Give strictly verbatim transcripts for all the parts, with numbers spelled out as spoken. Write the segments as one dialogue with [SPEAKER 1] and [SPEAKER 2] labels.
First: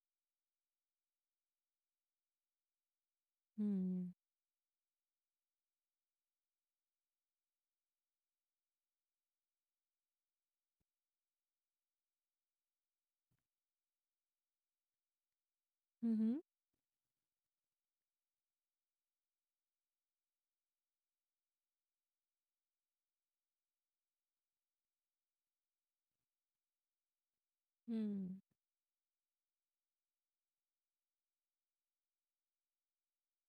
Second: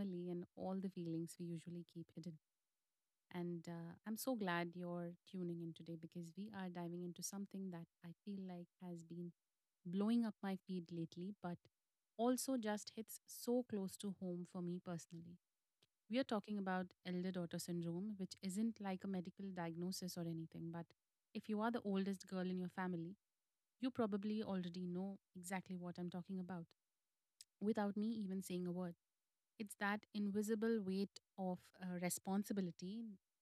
[SPEAKER 1] family, and all the feelings we usually keep hidden. And uh,
[SPEAKER 2] Mm.
[SPEAKER 1] I'm so glad you're tuning in today because we are diving into something that I feel like has been blowing up my feed lately, but also just hits so close to home for me personally.
[SPEAKER 2] Mhm.
[SPEAKER 1] We are talking about elder daughter syndrome, which isn't like a medical diagnosis or anything, but if you are the oldest girl in your family, you probably already know exactly what I'm talking about without me
[SPEAKER 2] Mm.
[SPEAKER 1] even saying a word. It's that invisible weight of uh, responsibility,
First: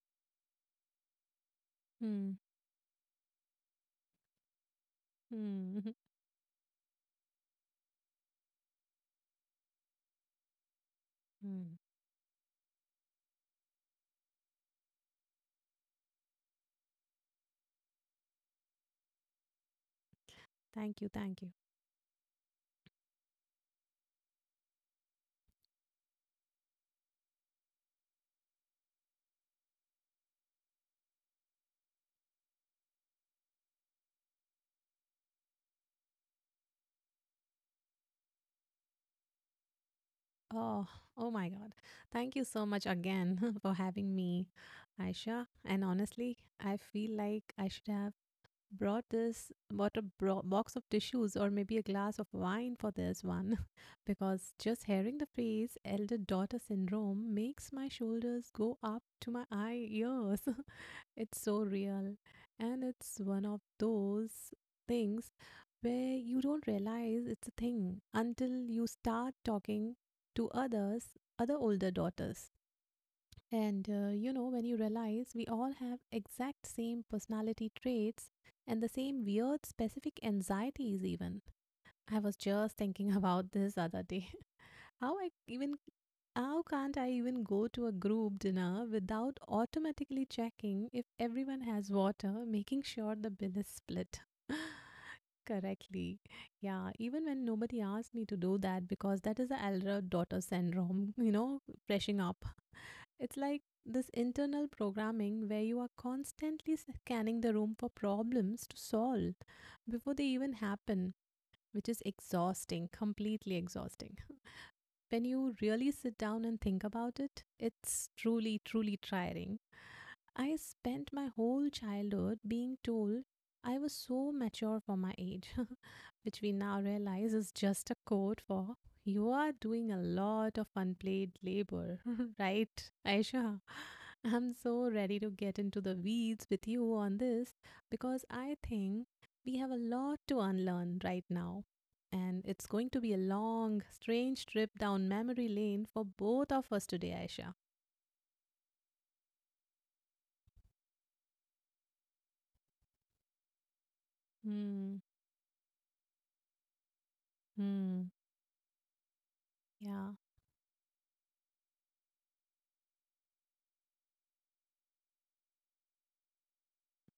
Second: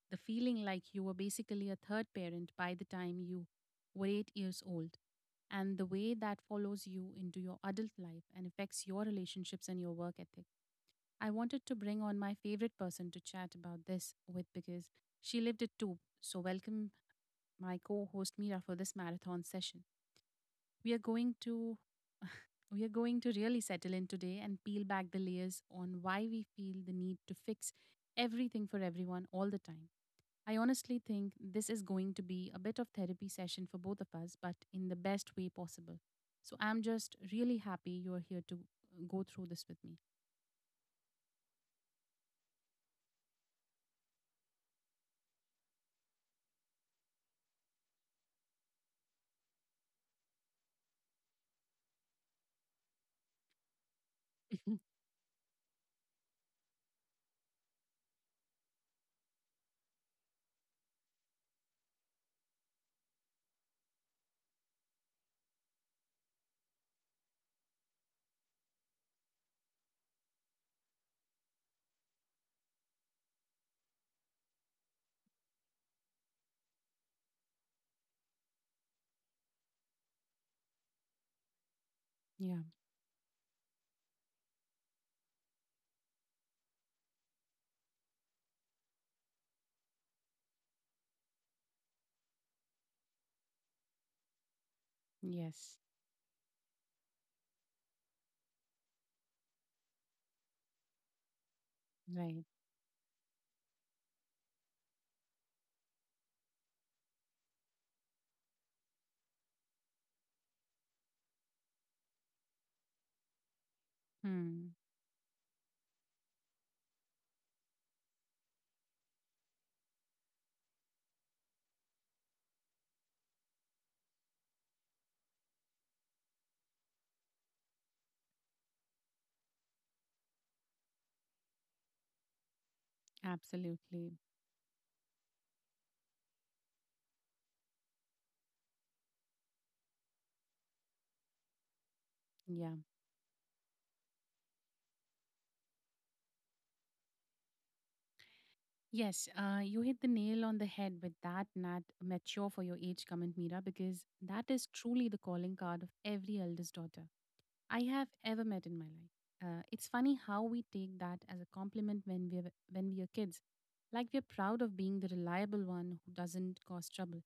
[SPEAKER 1] the feeling like you were basically a third
[SPEAKER 2] Mm.
[SPEAKER 1] parent by the time you were eight years old,
[SPEAKER 2] Mm.
[SPEAKER 1] and the
[SPEAKER 2] Mhm.
[SPEAKER 1] way that follows you into your adult life and affects your relationships and your work ethic. I wanted to
[SPEAKER 2] Mm.
[SPEAKER 1] bring on my favorite person to chat about this with because she lived it too. So, welcome my co host Mira for this marathon session. We are
[SPEAKER 2] Thank you.
[SPEAKER 1] going
[SPEAKER 2] Thank you.
[SPEAKER 1] to. We are going to really settle in today and peel back the layers on why we feel the need to fix everything for everyone all the time. I honestly think this is going to be a bit of therapy session for both of us, but in the best way possible. So I'm just really happy you're here to uh, go through this with
[SPEAKER 2] Oh, oh my God. Thank you so much again for having me, Aisha. And honestly, I feel like I should have brought this, bought a bro- box of tissues or maybe a glass of wine for this one. Because
[SPEAKER 1] me.
[SPEAKER 2] just hearing the phrase elder daughter syndrome makes my shoulders go up to my eye ears. It's so real. And it's one of those things where you don't realize it's a thing until you start talking to others, other older daughters. And uh, you know, when you realize we all have exact same personality traits and the same weird specific anxieties, even. I was
[SPEAKER 1] Yeah.
[SPEAKER 2] just thinking about this other day. How I even how can't I even go to a group dinner without automatically checking if everyone has water, making sure the bill is split
[SPEAKER 1] Yes.
[SPEAKER 2] correctly? Yeah, even when nobody asked me to do that because that is the elder daughter syndrome, you know, freshing
[SPEAKER 1] Right.
[SPEAKER 2] up. It's like this internal programming where you are constantly scanning the room for problems to solve before they even happen, which is exhausting, completely exhausting.
[SPEAKER 1] Hmm.
[SPEAKER 2] When you really sit down and think about it, it's truly, truly tiring. I spent my whole childhood being told I was so mature for my age, which we now realize is just a code for you are doing a lot of unpaid labor, right, Aisha?
[SPEAKER 1] Absolutely.
[SPEAKER 2] I'm so ready to get into the weeds with you on this because I think we have a lot to unlearn right now. And
[SPEAKER 1] Yeah.
[SPEAKER 2] it's going to be a long, strange trip down memory lane for both of us today, Aisha.
[SPEAKER 1] Yes. Uh, you hit the nail on the head with that nat mature for your age comment, Mira, because that is
[SPEAKER 2] Hmm.
[SPEAKER 1] truly the calling card of every eldest daughter I have
[SPEAKER 2] Hmm.
[SPEAKER 1] ever met in my life. Uh, it's funny
[SPEAKER 2] Yeah.
[SPEAKER 1] how we take that as a compliment when we are, when we are kids, like we're proud of being the reliable one who doesn't cause trouble.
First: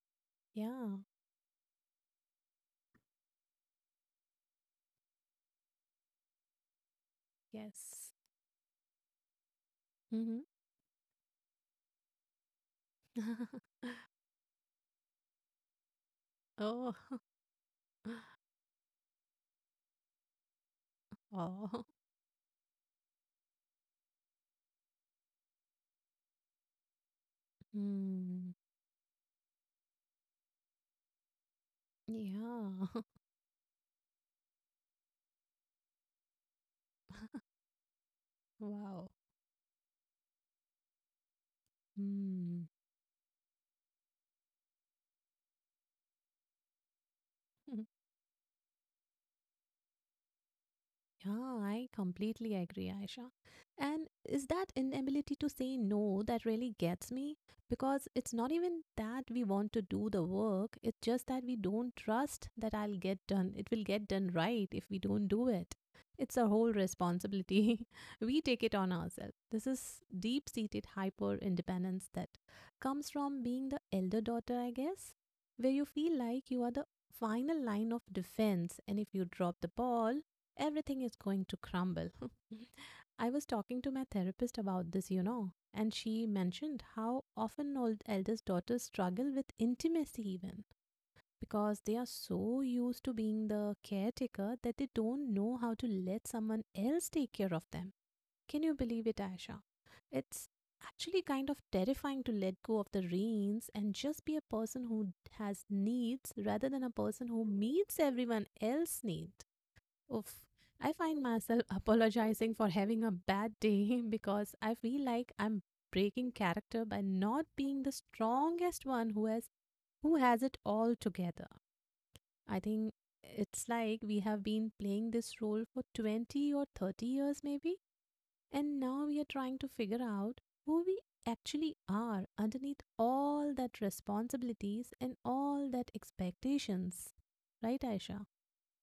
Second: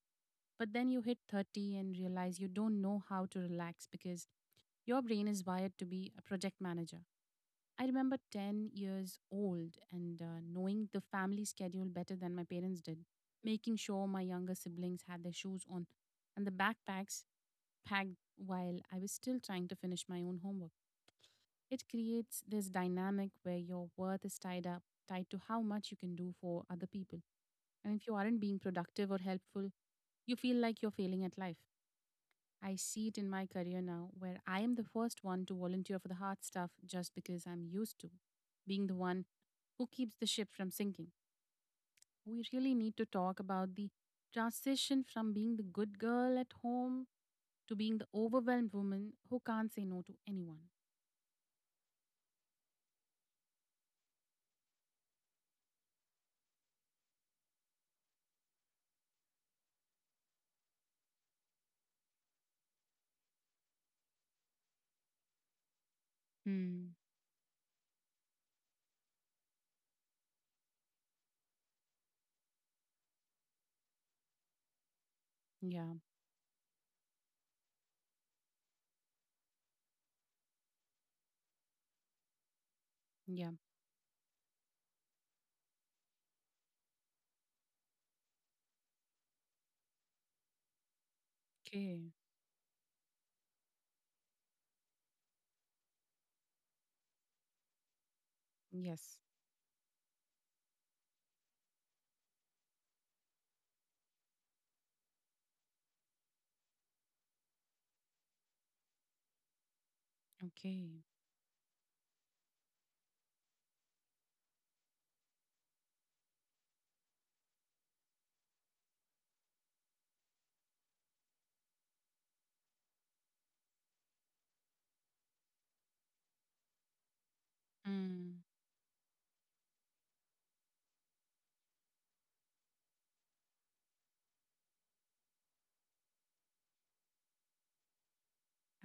[SPEAKER 1] But then you
[SPEAKER 2] Yeah.
[SPEAKER 1] hit thirty and realize you don't know how to relax because your brain is wired to be a project manager. I
[SPEAKER 2] Yes.
[SPEAKER 1] remember ten years old and uh,
[SPEAKER 2] Mm-hmm.
[SPEAKER 1] knowing the family schedule better than my parents did, making sure my younger siblings had their shoes on and the
[SPEAKER 2] Oh.
[SPEAKER 1] backpacks packed while I was still trying to finish my own homework.
[SPEAKER 2] Oh.
[SPEAKER 1] It creates this dynamic where your worth is tied up, tied to how much you can do for other people. And if you aren't
[SPEAKER 2] Hmm.
[SPEAKER 1] being productive or helpful, you feel like you're failing at life.
[SPEAKER 2] Yeah.
[SPEAKER 1] I see it in my career now, where I am the first one to volunteer for the hard stuff just because I'm used to being the
[SPEAKER 2] Wow.
[SPEAKER 1] one who keeps the ship from sinking. We
[SPEAKER 2] Hmm.
[SPEAKER 1] really need to talk about the transition from being the good girl at home to being the overwhelmed woman who can't say no to anyone.
[SPEAKER 2] Yeah, I completely agree, Aisha. And is that inability to say no that really gets me? Because it's not even that we want to do the work, it's just that we don't trust that I'll get done. It will get done right if we don't do it. It's our whole
[SPEAKER 1] Hmm.
[SPEAKER 2] responsibility. We take it on ourselves. This is deep seated hyper independence that comes from being the elder daughter, I guess, where you
[SPEAKER 1] Yeah.
[SPEAKER 2] feel like you are the final line of defense, and if you drop the ball, everything is going to crumble. I was
[SPEAKER 1] Yeah.
[SPEAKER 2] talking to my therapist about this, you know, and she mentioned how often old eldest daughters struggle with intimacy even because they are
[SPEAKER 1] Okay.
[SPEAKER 2] so used to being the caretaker that they don't know how to let someone else take care of them. Can you believe
[SPEAKER 1] Yes.
[SPEAKER 2] it, Aisha? It's actually kind of terrifying to let go of the reins and just be a person who has needs rather than a person who meets everyone else's need. Oof. I
[SPEAKER 1] Okay.
[SPEAKER 2] find myself apologizing for having a bad day because I feel like I'm breaking character by not being the strongest one who has who has it all together. I think it's like we have been playing this role for twenty or thirty years maybe,
[SPEAKER 1] Mm.
[SPEAKER 2] and now we are trying to figure out who we actually are underneath all that responsibilities and all that expectations. Right, Aisha?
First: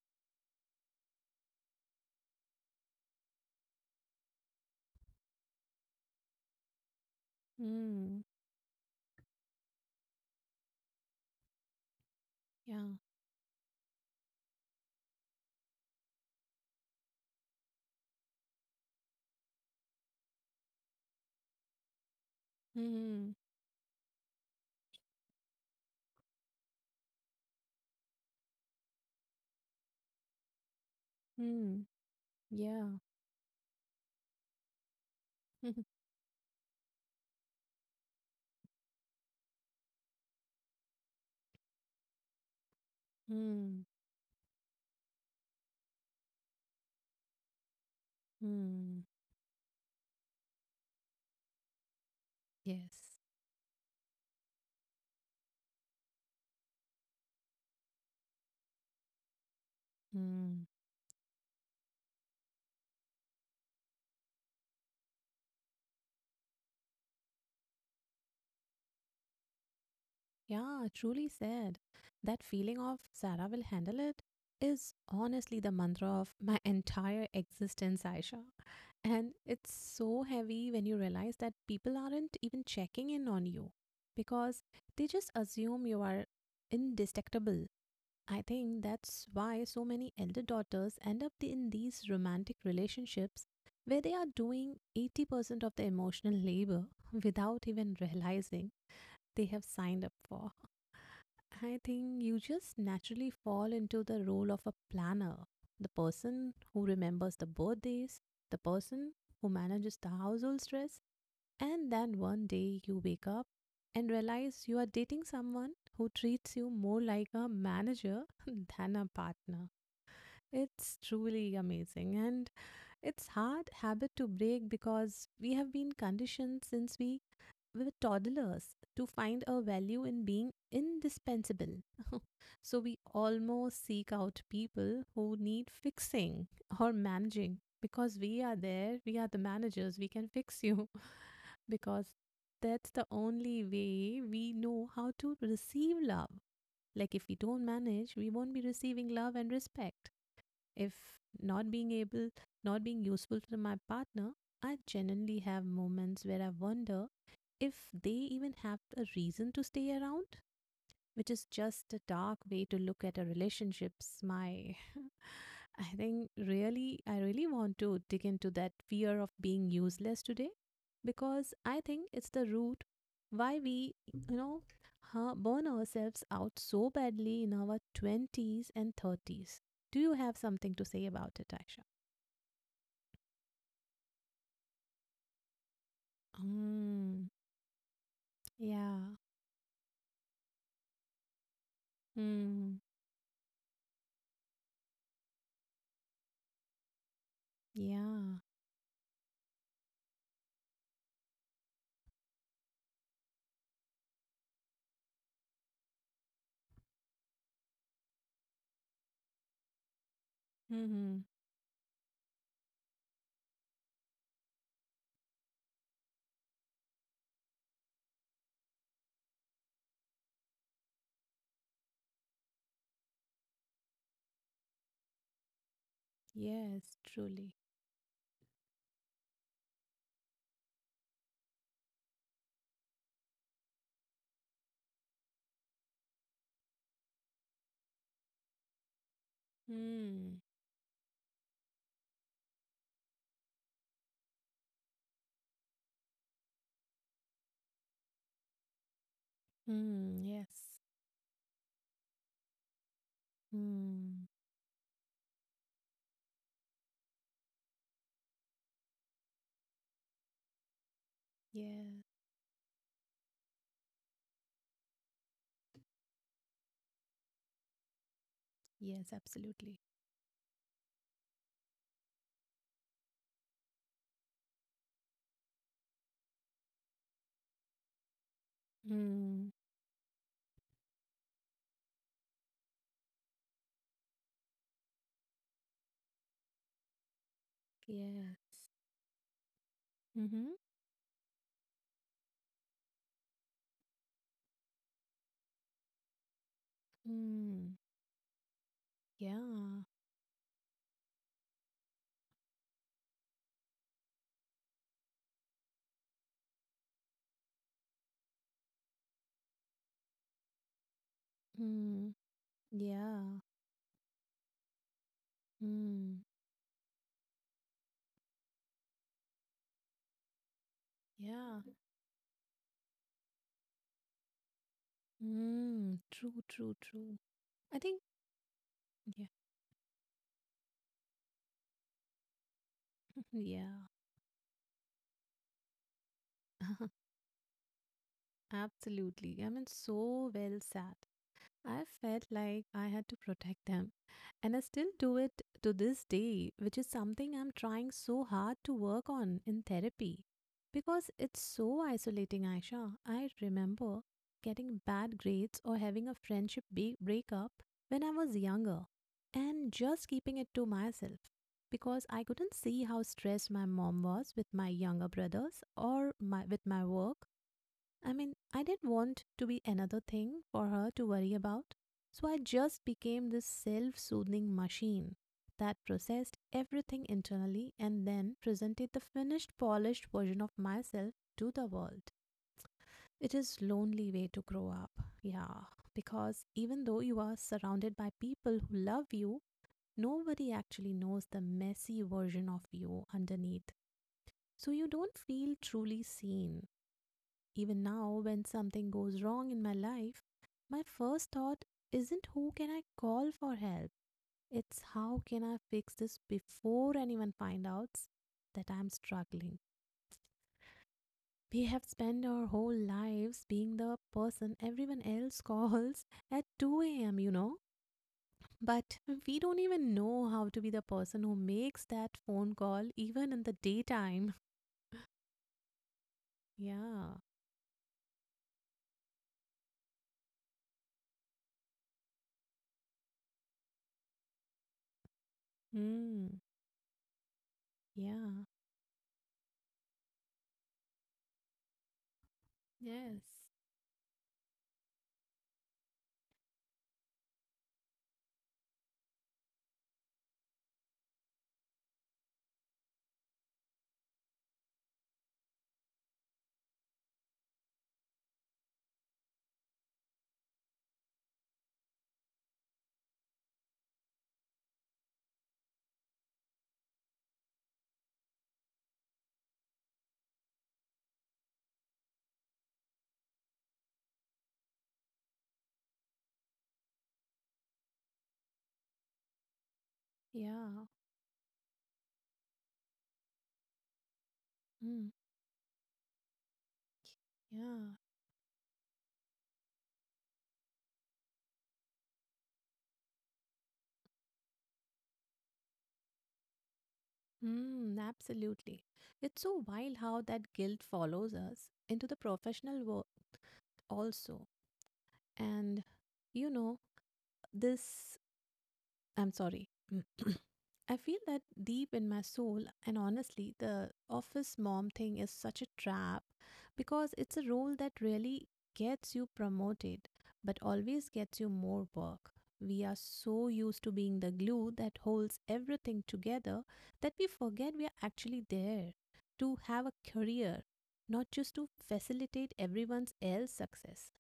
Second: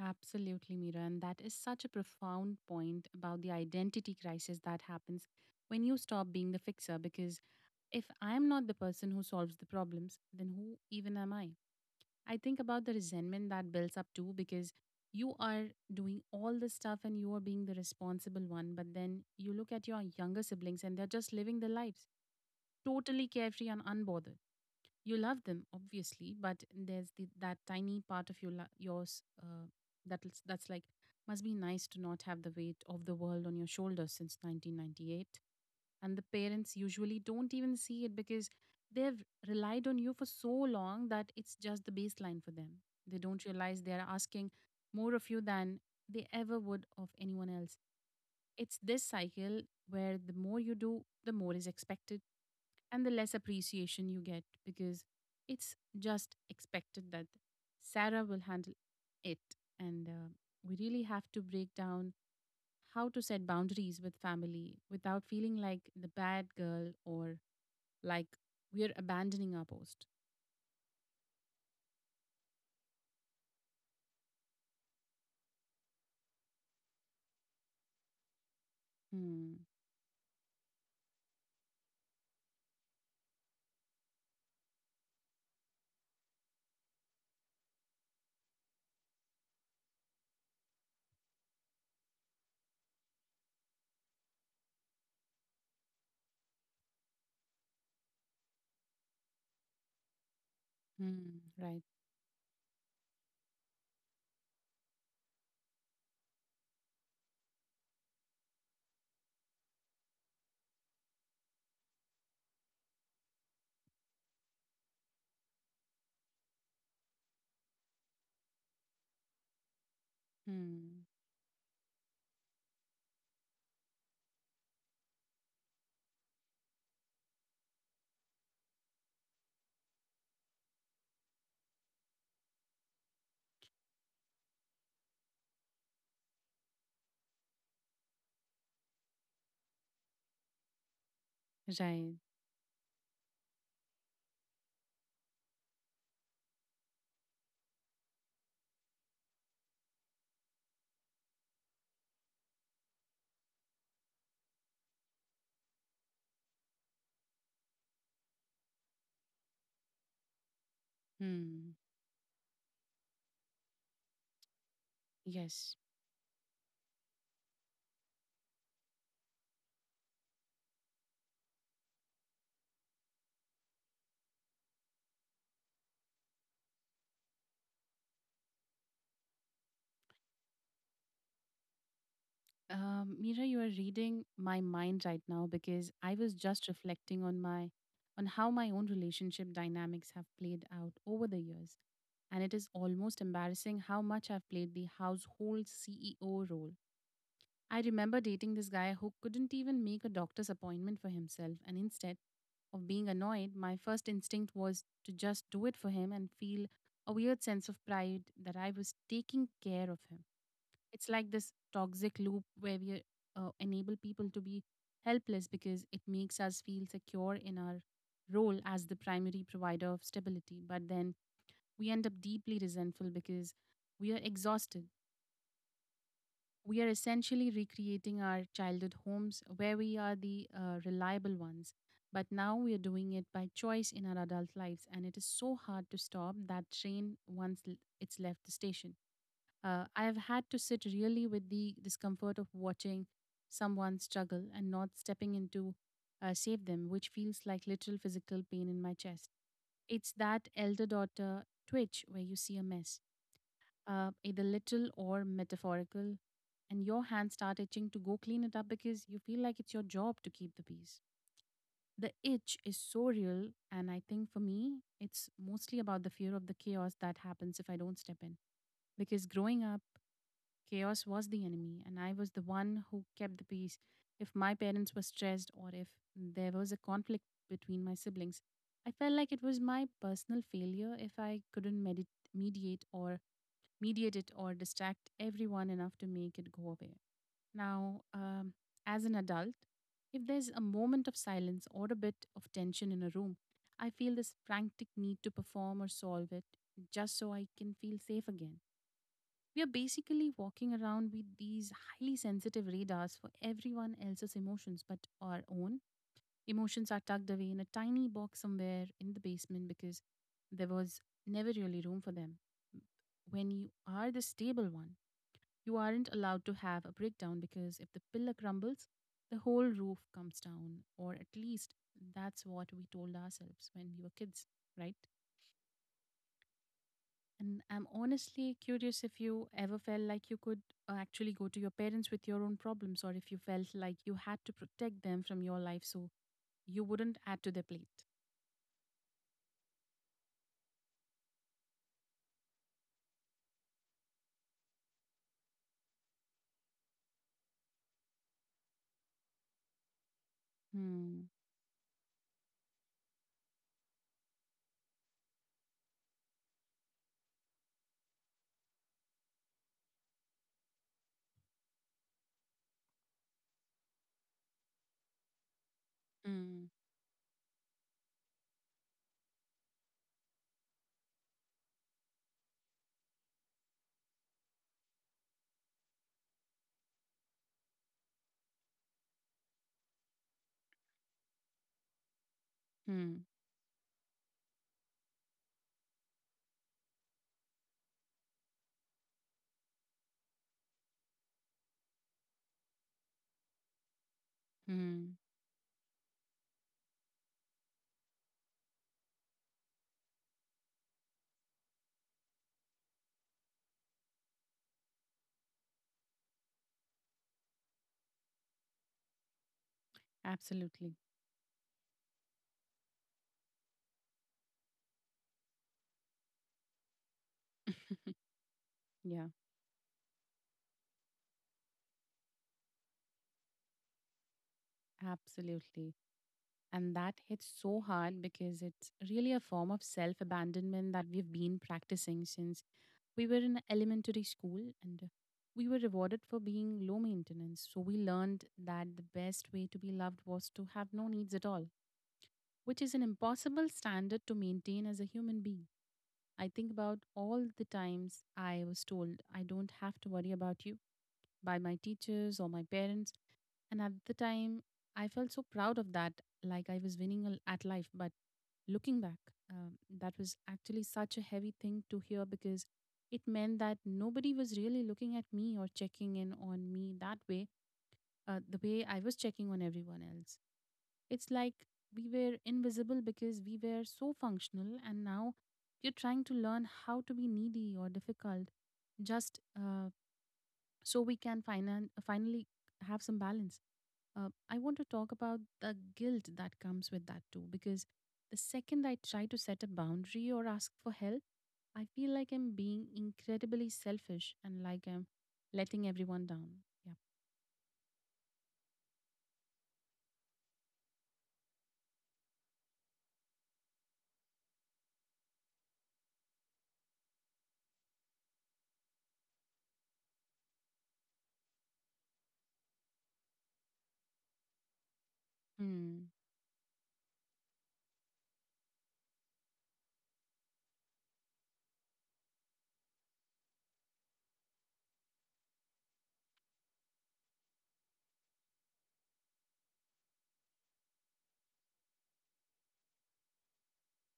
[SPEAKER 1] Absolutely, Mira. And that is such a profound point about the identity crisis that happens when you stop being the fixer, because if
[SPEAKER 2] Hmm.
[SPEAKER 1] I'm not the person who solves the problems, then who even am I? I think about
[SPEAKER 2] Yeah.
[SPEAKER 1] the resentment that builds up too, because you are doing all this stuff and you are being the responsible one, but then you look at your younger siblings and they're just living their lives totally
[SPEAKER 2] Hmm.
[SPEAKER 1] carefree and unbothered. You love them obviously, but there's the, that tiny part of your lo- yours uh, that is- that's like, must be
[SPEAKER 2] Mm,
[SPEAKER 1] nice to not have the weight
[SPEAKER 2] yeah.
[SPEAKER 1] of the world on your shoulders since nineteen ninety-eight. And the parents usually don't even see it because they've relied on you for so long that it's just the baseline for them. They don't realize
[SPEAKER 2] Mm,
[SPEAKER 1] they're asking more of you than they ever would of anyone else. It's this
[SPEAKER 2] mm,
[SPEAKER 1] cycle where the more you do, the more is expected, and the
[SPEAKER 2] yes.
[SPEAKER 1] less appreciation you get because it's just expected that Sarah will handle it. And uh,
[SPEAKER 2] Mm,
[SPEAKER 1] we really have to break down how to set boundaries with family without feeling like the bad girl or like we're abandoning our post.
[SPEAKER 2] yeah, truly said. That feeling of Sarah will handle it is honestly the mantra of my entire existence, Aisha. And
[SPEAKER 1] Hmm.
[SPEAKER 2] it's so heavy when you realize that people aren't even checking in on you because they just assume you are indestructible. I think that's why so many elder daughters end up in these romantic relationships where they are doing eighty percent of the emotional labor without even realizing they have signed up for.
[SPEAKER 1] Hmm.
[SPEAKER 2] I
[SPEAKER 1] Right.
[SPEAKER 2] think you just naturally fall into the role of a planner, the person who remembers the birthdays, the person who manages the household stress, and then one day you wake up and realize you are dating someone who treats you more like a manager than a partner. It's
[SPEAKER 1] Hmm.
[SPEAKER 2] truly amazing. And it's hard habit to break because we have been conditioned since we were toddlers to find our value in being indispensable. So we almost seek out people who need fixing or managing because we are there, we are the managers, we can fix you because
[SPEAKER 1] Right.
[SPEAKER 2] that's the only way we know how to receive love. Like if we don't manage, we won't be receiving love and respect. If not being able, not being useful to my partner, I genuinely have moments where I wonder if they even have a reason to stay around, which is
[SPEAKER 1] Hmm.
[SPEAKER 2] just a dark way to look at a relationships my
[SPEAKER 1] Yes.
[SPEAKER 2] I think really, I really want to dig into that fear of being useless today because I think it's the root why we you know huh, burn ourselves out so badly in our twenties and thirties. Do you have something to say about it, Aisha?
[SPEAKER 1] Um, Mira, you are reading my mind right now because I was just reflecting
[SPEAKER 2] Mm,
[SPEAKER 1] on my on how my own
[SPEAKER 2] yeah.
[SPEAKER 1] relationship dynamics have played out over the years. And it is
[SPEAKER 2] Mm,
[SPEAKER 1] almost embarrassing how much I've played the household C E O role. I remember
[SPEAKER 2] yeah.
[SPEAKER 1] dating this guy who couldn't even make a doctor's appointment for himself, and instead of being annoyed, my first instinct was to just do it for him and feel a weird sense of pride that I was taking care of him. It's
[SPEAKER 2] Hmm.
[SPEAKER 1] like this toxic loop where we uh, enable people to be helpless because it makes us feel secure in our role as the primary provider of stability. But then we end up deeply resentful because we are exhausted. We are
[SPEAKER 2] Yes.
[SPEAKER 1] essentially
[SPEAKER 2] Truly.
[SPEAKER 1] recreating our childhood homes where we are the uh, reliable ones. But now we are doing it by choice in our adult lives, and it is so hard to stop that train once l- it's left the station. Uh, I have
[SPEAKER 2] Mm,
[SPEAKER 1] had to sit really with the discomfort of watching someone struggle and not stepping in to uh, save them, which feels like literal physical pain in my chest. It's
[SPEAKER 2] mm,
[SPEAKER 1] that
[SPEAKER 2] yes.
[SPEAKER 1] elder daughter twitch where you see a mess, uh,
[SPEAKER 2] Mm.
[SPEAKER 1] either literal or metaphorical, and your hands start itching to go clean it up because you feel like it's your job to keep the peace.
[SPEAKER 2] Yes.
[SPEAKER 1] The itch is so real, and I think for me, it's mostly about the fear of the chaos that happens if I don't step in.
[SPEAKER 2] Yes,
[SPEAKER 1] Because growing
[SPEAKER 2] absolutely.
[SPEAKER 1] up, chaos was the enemy, and I was the one who kept the peace. If my parents were stressed or if there was a conflict between my siblings, I felt like it
[SPEAKER 2] Mm.
[SPEAKER 1] was my personal failure if I couldn't medit- mediate or mediate it or distract everyone enough to make it go away. Now,
[SPEAKER 2] Yeah.
[SPEAKER 1] um, as an adult, if
[SPEAKER 2] Mm-hmm.
[SPEAKER 1] there's a moment of silence or a bit of tension in a room, I feel this frantic need to perform or solve it just so I can
[SPEAKER 2] Mm.
[SPEAKER 1] feel safe again.
[SPEAKER 2] Yeah.
[SPEAKER 1] We are basically walking around with these highly sensitive radars for everyone else's emotions, but our own emotions are tucked away in a tiny box somewhere in the basement because there was never really room
[SPEAKER 2] Mm.
[SPEAKER 1] for them.
[SPEAKER 2] Yeah.
[SPEAKER 1] When you are the stable one, you aren't
[SPEAKER 2] Mm.
[SPEAKER 1] allowed to have a breakdown because if the pillar crumbles, the whole roof comes down, or at
[SPEAKER 2] Yeah.
[SPEAKER 1] least that's what we told ourselves when we were kids, right?
[SPEAKER 2] Mm. True, true, true.
[SPEAKER 1] And
[SPEAKER 2] I
[SPEAKER 1] I'm
[SPEAKER 2] think,
[SPEAKER 1] honestly curious if
[SPEAKER 2] yeah.
[SPEAKER 1] you ever felt like you could uh, actually go to your parents with your own problems, or if you felt
[SPEAKER 2] Yeah.
[SPEAKER 1] like you had to protect them from your life so you wouldn't add to their plate.
[SPEAKER 2] Absolutely. I mean, so well said. I felt like I had to protect them. And I still do it to this day, which is something I'm trying so hard to work on in therapy. Because
[SPEAKER 1] Hmm.
[SPEAKER 2] it's so isolating, Aisha. I remember getting bad grades or having a friendship be- breakup when I was younger and just keeping it to myself because I couldn't see how stressed my mom was with my younger brothers or my, with
[SPEAKER 1] Mm.
[SPEAKER 2] my work. I mean, I didn't want to be another thing for her to worry about. So I just became this self soothing machine that processed everything internally and then presented the finished, polished version of myself to the world.
[SPEAKER 1] Hmm.
[SPEAKER 2] It is lonely way to grow up. Yeah, because even though you are surrounded by people who love you, nobody actually knows the messy version of you underneath. So you don't
[SPEAKER 1] Hmm.
[SPEAKER 2] feel truly seen. Even now, when something goes wrong in my life, my first thought isn't who can I call for help. It's how can I fix this before anyone find out that I'm struggling.
[SPEAKER 1] Absolutely.
[SPEAKER 2] We have spent our whole lives being the person everyone else calls at two a m, you know. But
[SPEAKER 1] Yeah.
[SPEAKER 2] we don't even know how to be the person who makes that phone call even in the daytime.
[SPEAKER 1] Absolutely. And that
[SPEAKER 2] Yeah.
[SPEAKER 1] hits so hard because it's really a form of self abandonment that we've been practicing since we were in elementary school and we were rewarded
[SPEAKER 2] Mm.
[SPEAKER 1] for being low maintenance. So we
[SPEAKER 2] Yeah.
[SPEAKER 1] learned that the best way to be loved was to have no needs at all, which is an
[SPEAKER 2] Yes.
[SPEAKER 1] impossible standard to maintain as a human being. I think about all the times I was told, I don't have to worry about you, by my teachers or my parents. And at the time, I felt so proud of that, like I was winning al- at life. But looking back, um, that was actually such a heavy thing to hear because it meant that nobody was really looking at me or checking in on me that way, uh, the way I was checking on everyone else. It's like we were invisible because we were so functional, and now you're trying to learn how to be needy or difficult just uh,
[SPEAKER 2] Yeah.
[SPEAKER 1] so we can finan- finally have some balance. Uh, I want to
[SPEAKER 2] Mm.
[SPEAKER 1] talk about the guilt that comes with that too, because
[SPEAKER 2] Yeah.
[SPEAKER 1] the second I try to set a boundary or ask for help, I feel like I'm being incredibly selfish and like I'm letting everyone down. Yeah.
[SPEAKER 2] Mm, absolutely. It's so wild how that guilt follows us into the professional world also. And you know, this I'm sorry. I feel that deep in my soul, and honestly, the office mom thing is such a
[SPEAKER 1] Hmm.
[SPEAKER 2] trap because it's a role that really gets you promoted but always gets you more work. We are so used to being the glue that holds everything together that we forget we are actually there to have a career, not just to facilitate everyone's else success.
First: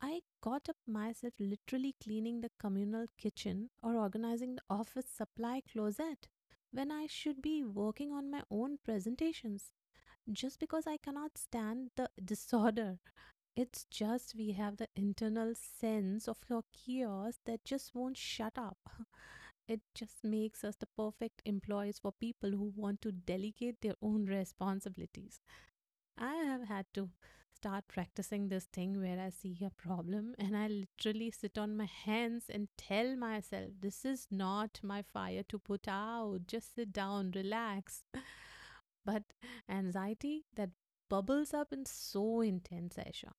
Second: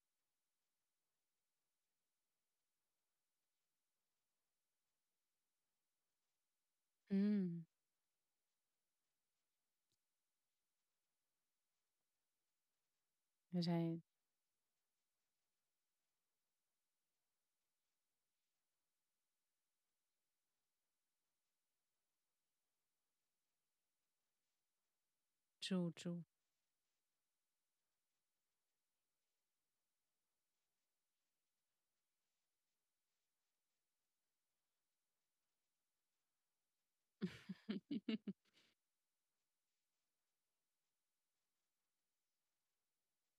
[SPEAKER 2] I caught up myself literally cleaning the communal kitchen or organizing the office supply closet when I should be
[SPEAKER 1] Hmm.
[SPEAKER 2] working on my own presentations just because I cannot stand the disorder. It's
[SPEAKER 1] Right.
[SPEAKER 2] just we have the internal sense of your chaos that just won't shut up. It just makes us the perfect employees for people who want to delegate their own responsibilities.
[SPEAKER 1] True. True.
[SPEAKER 2] I have had to start practicing this thing where I see a problem and I literally sit on my hands and tell myself, this is not my fire to put out. Just sit down, relax. But anxiety that bubbles up is so intense, Aisha.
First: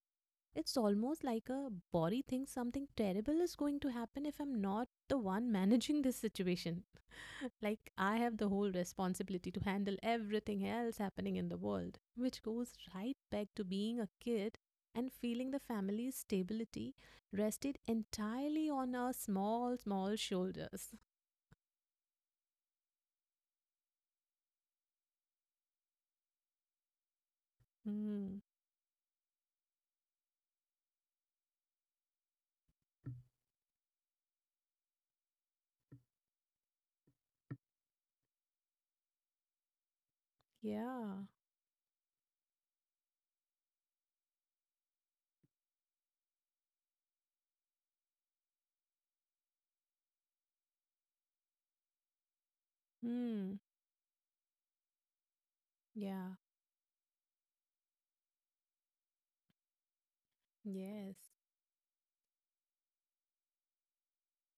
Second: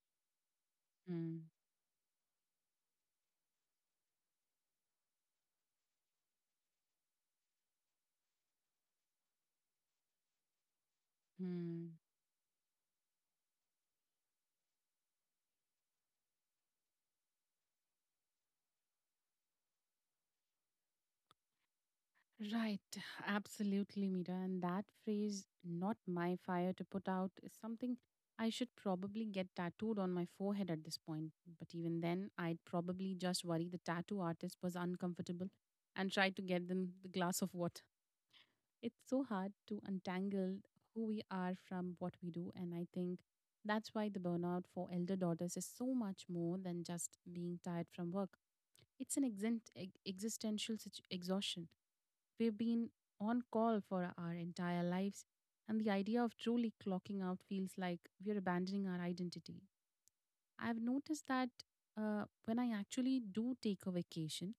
[SPEAKER 2] It's almost
[SPEAKER 1] Hmm.
[SPEAKER 2] like a body thinks something terrible is going to happen if I'm not the one managing this situation. Like I have the whole responsibility to handle everything else happening in the
[SPEAKER 1] Hmm.
[SPEAKER 2] world, which goes right back to being a kid and feeling the family's stability rested entirely on our small, small shoulders.
[SPEAKER 1] Right, absolutely, Mira. And that phrase, not my fire to put out, is something
[SPEAKER 2] Mm,
[SPEAKER 1] I should probably get tattooed on my forehead at this point. But even then, I'd probably just worry the tattoo artist was uncomfortable and try to get them the glass of water. It's so hard to untangle who we
[SPEAKER 2] yeah.
[SPEAKER 1] are from what we do. And I think that's why the burnout for elder daughters is so much more than just being tired from work. It's an exent- ex- existential situ- exhaustion. We've been on
[SPEAKER 2] Mm,
[SPEAKER 1] call for our entire lives, and the idea
[SPEAKER 2] yeah.
[SPEAKER 1] of truly clocking out feels like we're abandoning our identity. I've
[SPEAKER 2] Yes.
[SPEAKER 1] noticed that uh, when I actually do take a vacation,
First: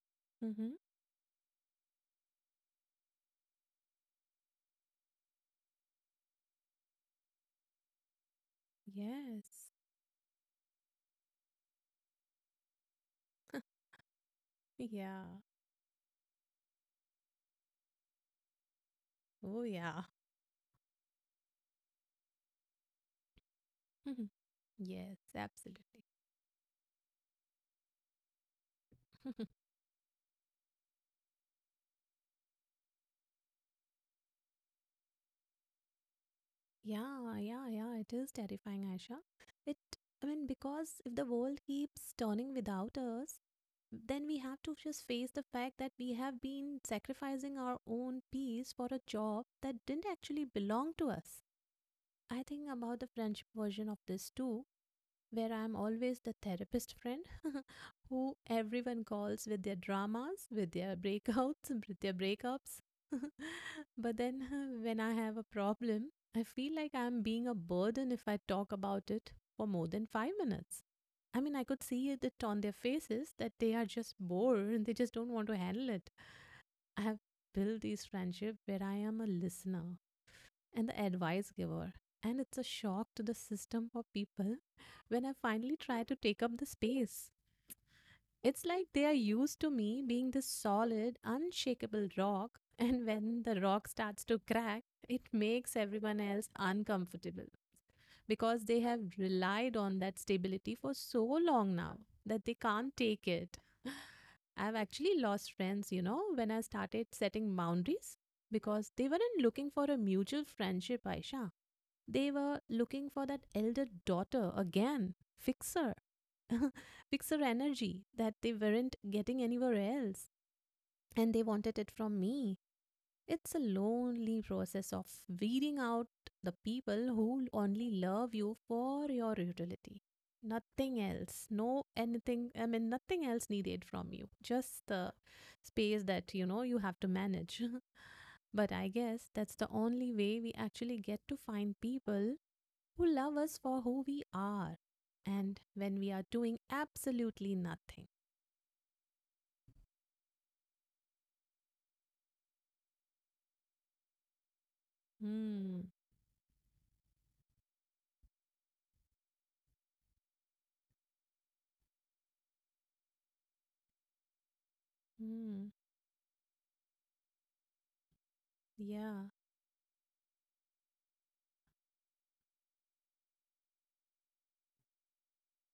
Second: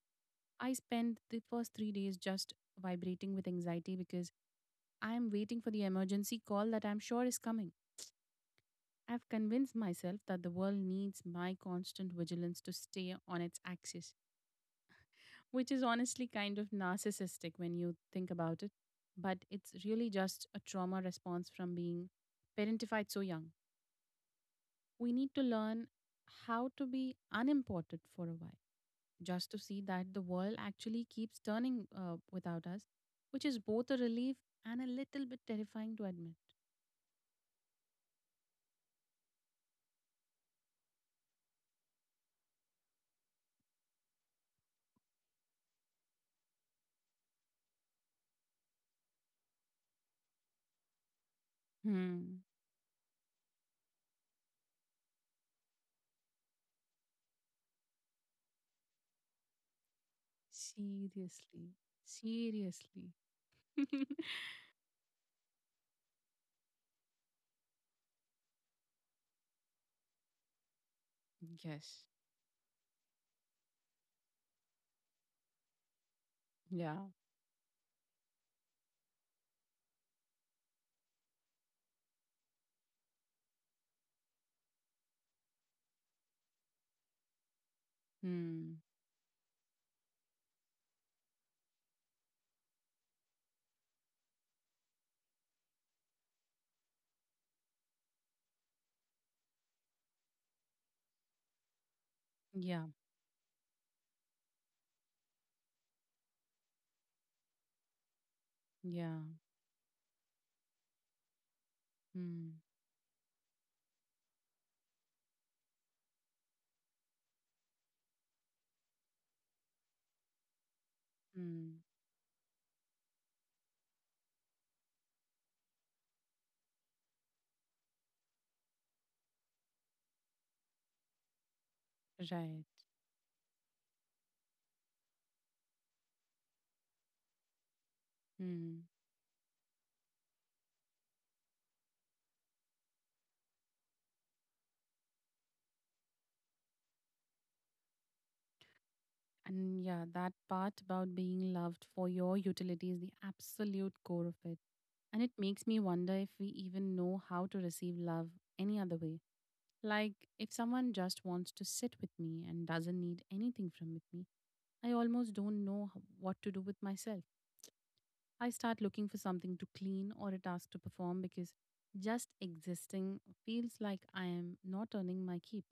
[SPEAKER 1] I
[SPEAKER 2] Mm-hmm.
[SPEAKER 1] spend the first three days just vibrating with anxiety because I am waiting for the emergency call that I'm sure is coming. I've
[SPEAKER 2] Yes.
[SPEAKER 1] convinced myself that the world needs my constant vigilance to stay on its axis,
[SPEAKER 2] Yeah.
[SPEAKER 1] which is honestly kind of narcissistic when you think about it. But
[SPEAKER 2] Oh,
[SPEAKER 1] it's
[SPEAKER 2] yeah.
[SPEAKER 1] really just a trauma response from being parentified so young.
[SPEAKER 2] Mhm.
[SPEAKER 1] We
[SPEAKER 2] Yes,
[SPEAKER 1] need to learn
[SPEAKER 2] absolutely.
[SPEAKER 1] how to be unimportant for a while, just to see that the world actually keeps turning uh, without us, which is both a relief and a little bit terrifying to admit.
[SPEAKER 2] Yeah, yeah, yeah. It is terrifying, Aisha. It, I mean, because if the world keeps turning without us, then we have to just face the fact that we have been sacrificing our own peace for a job that didn't actually belong to us.
[SPEAKER 1] Hmm.
[SPEAKER 2] I think about the French version of this too, where I'm always the therapist friend who everyone calls with their dramas, with their breakouts,
[SPEAKER 1] Seriously.
[SPEAKER 2] with their breakups.
[SPEAKER 1] Seriously.
[SPEAKER 2] But then when I have a problem, I feel like I'm being a burden if I talk about it for more than five minutes. I mean, I could
[SPEAKER 1] yes.
[SPEAKER 2] see it on their faces that they are just bored and they just don't want to handle it.
[SPEAKER 1] Yeah.
[SPEAKER 2] I have built these friendships where I am a listener, and the advice giver. And it's a shock to the system for people when I finally try to take up the space. It's
[SPEAKER 1] Hmm.
[SPEAKER 2] like they are used to me being this solid, unshakable rock, and when the rock starts to crack, it makes everyone else uncomfortable because they have relied on that stability for so long now that they
[SPEAKER 1] Yeah.
[SPEAKER 2] can't take it. I've actually lost friends, you know, when I started setting boundaries because they
[SPEAKER 1] Yeah.
[SPEAKER 2] weren't looking for a mutual friendship, Aisha. They
[SPEAKER 1] Hmm.
[SPEAKER 2] were looking for that elder daughter again, fixer, fixer energy that they weren't getting anywhere else. And they wanted
[SPEAKER 1] Hmm.
[SPEAKER 2] it from me. It's a lonely process of weeding out the people who only love you for your utility. Nothing else, no anything,
[SPEAKER 1] Right.
[SPEAKER 2] I mean, nothing else needed from you. Just the space that, you know, you have to manage. But
[SPEAKER 1] Mm.
[SPEAKER 2] I guess that's the only way we actually get to find people who love us for who we are and when we are doing absolutely nothing.
[SPEAKER 1] And yeah, that part about being loved for your utility is the absolute core of it. And it makes me
[SPEAKER 2] Hmm.
[SPEAKER 1] wonder if we even know how to receive love any other way. Like, if someone just wants to sit with me and doesn't need anything from with me, I almost don't
[SPEAKER 2] Hmm.
[SPEAKER 1] know h- what to do with myself. I start looking for
[SPEAKER 2] Yeah.
[SPEAKER 1] something to clean or a task to perform because just existing feels like I am not earning my keep.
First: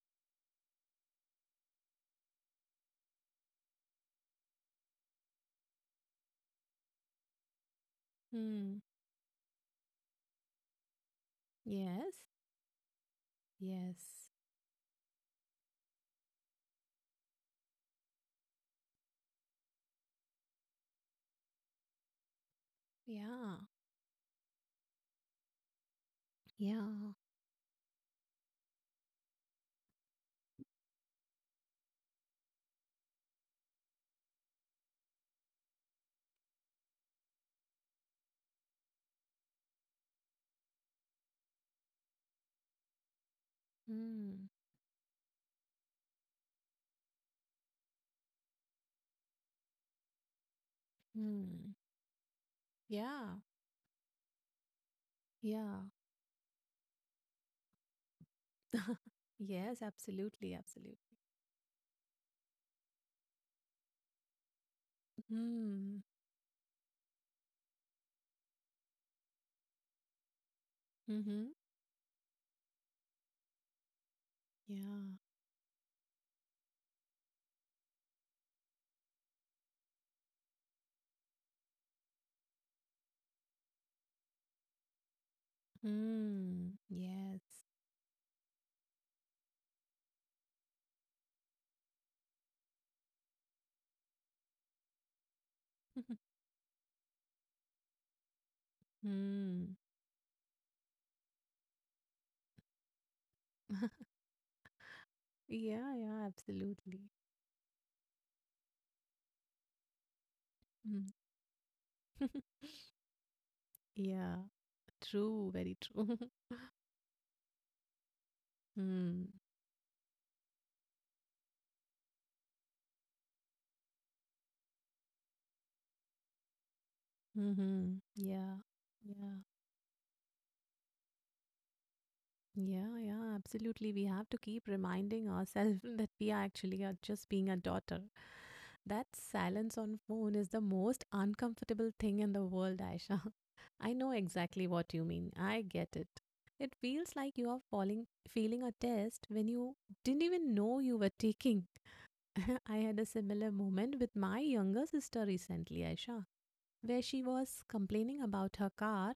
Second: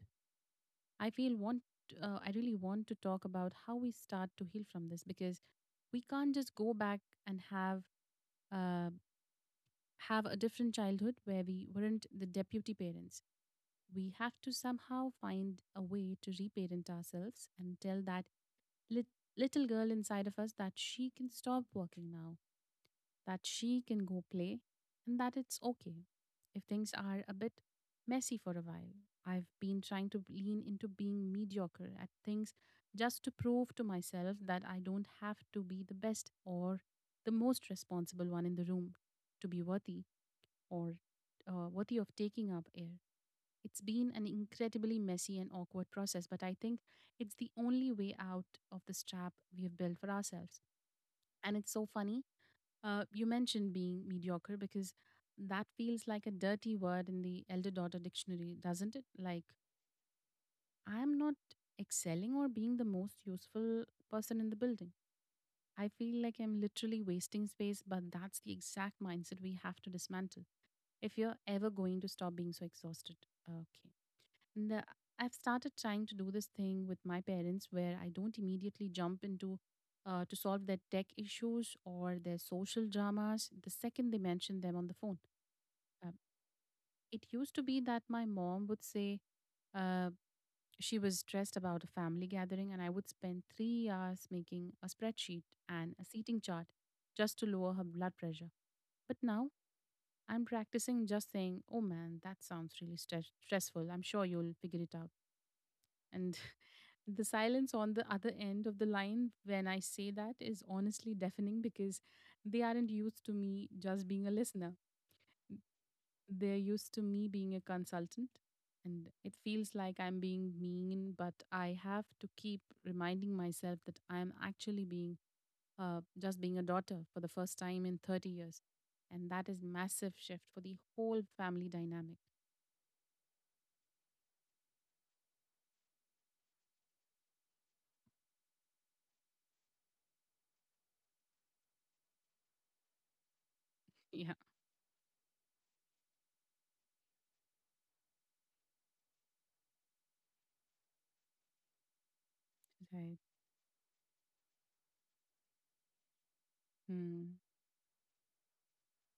[SPEAKER 1] I feel want uh, I really want to talk about how we start to heal from this because we can't just go back and have
[SPEAKER 2] Hmm.
[SPEAKER 1] uh, have a different childhood where we weren't
[SPEAKER 2] Yes.
[SPEAKER 1] the deputy parents. We
[SPEAKER 2] Yes.
[SPEAKER 1] have to somehow find a way to reparent ourselves and tell that lit- little girl inside of us that she can stop working now, that
[SPEAKER 2] Yeah.
[SPEAKER 1] she can go play, and that it's okay if
[SPEAKER 2] Yeah.
[SPEAKER 1] things are a bit messy for a while. I've been trying to lean into being mediocre at things just to prove to myself that I don't have to be the best or the most responsible one in the room to be worthy or uh, worthy of taking up air. It's been an
[SPEAKER 2] Mm.
[SPEAKER 1] incredibly messy and awkward process, but I think it's the only way out of this trap we have built for ourselves. And it's
[SPEAKER 2] Mm.
[SPEAKER 1] so funny. Uh, you
[SPEAKER 2] Yeah.
[SPEAKER 1] mentioned being mediocre because that
[SPEAKER 2] Yeah.
[SPEAKER 1] feels like a dirty word in the elder daughter dictionary, doesn't it? Like,
[SPEAKER 2] Yes, absolutely,
[SPEAKER 1] I'm
[SPEAKER 2] absolutely.
[SPEAKER 1] not excelling or being the most useful person in the building. I
[SPEAKER 2] Mm.
[SPEAKER 1] feel like I'm literally wasting space, but that's the exact mindset we have to dismantle if you're
[SPEAKER 2] Mm-hmm.
[SPEAKER 1] ever going to stop being so exhausted. Okay, the
[SPEAKER 2] Yeah.
[SPEAKER 1] I've started trying to do this thing with my parents where I don't immediately jump into, uh, to solve their tech issues or their social dramas the second they mention them on the phone. Um,
[SPEAKER 2] Mm.
[SPEAKER 1] it used to
[SPEAKER 2] Yes.
[SPEAKER 1] be that my mom would say, uh, she was stressed about a family gathering, and I would spend three hours making a spreadsheet and a seating chart just to lower her blood pressure. But now
[SPEAKER 2] Mm.
[SPEAKER 1] I'm practicing just saying, "Oh man, that sounds really stress stressful. I'm sure you'll figure it out."
[SPEAKER 2] Yeah, yeah,
[SPEAKER 1] And
[SPEAKER 2] absolutely.
[SPEAKER 1] the silence on the other end of the line when I say that is
[SPEAKER 2] Mm.
[SPEAKER 1] honestly deafening because they aren't used to me just being a
[SPEAKER 2] Yeah,
[SPEAKER 1] listener.
[SPEAKER 2] true, very true.
[SPEAKER 1] They're used to me being a consultant. And
[SPEAKER 2] Mm.
[SPEAKER 1] it feels like I'm being mean, but I have to keep reminding myself that I'm actually being, uh, just being a daughter for the first time in
[SPEAKER 2] Mm-hmm.
[SPEAKER 1] thirty years.
[SPEAKER 2] Yeah.
[SPEAKER 1] And
[SPEAKER 2] Yeah.
[SPEAKER 1] that is massive shift for the whole family dynamic.
[SPEAKER 2] Yeah. Yeah. Absolutely. We have to keep reminding ourselves that we are actually are just being a daughter. That silence on phone is the most uncomfortable thing in the world, Aisha. I know
[SPEAKER 1] Yeah.
[SPEAKER 2] exactly what you mean. I get it. It feels like you are falling, feeling a test when you didn't even know you were taking. I had a
[SPEAKER 1] Right.
[SPEAKER 2] similar moment with my younger sister recently, Aisha, where she
[SPEAKER 1] Hmm.
[SPEAKER 2] was complaining about her car,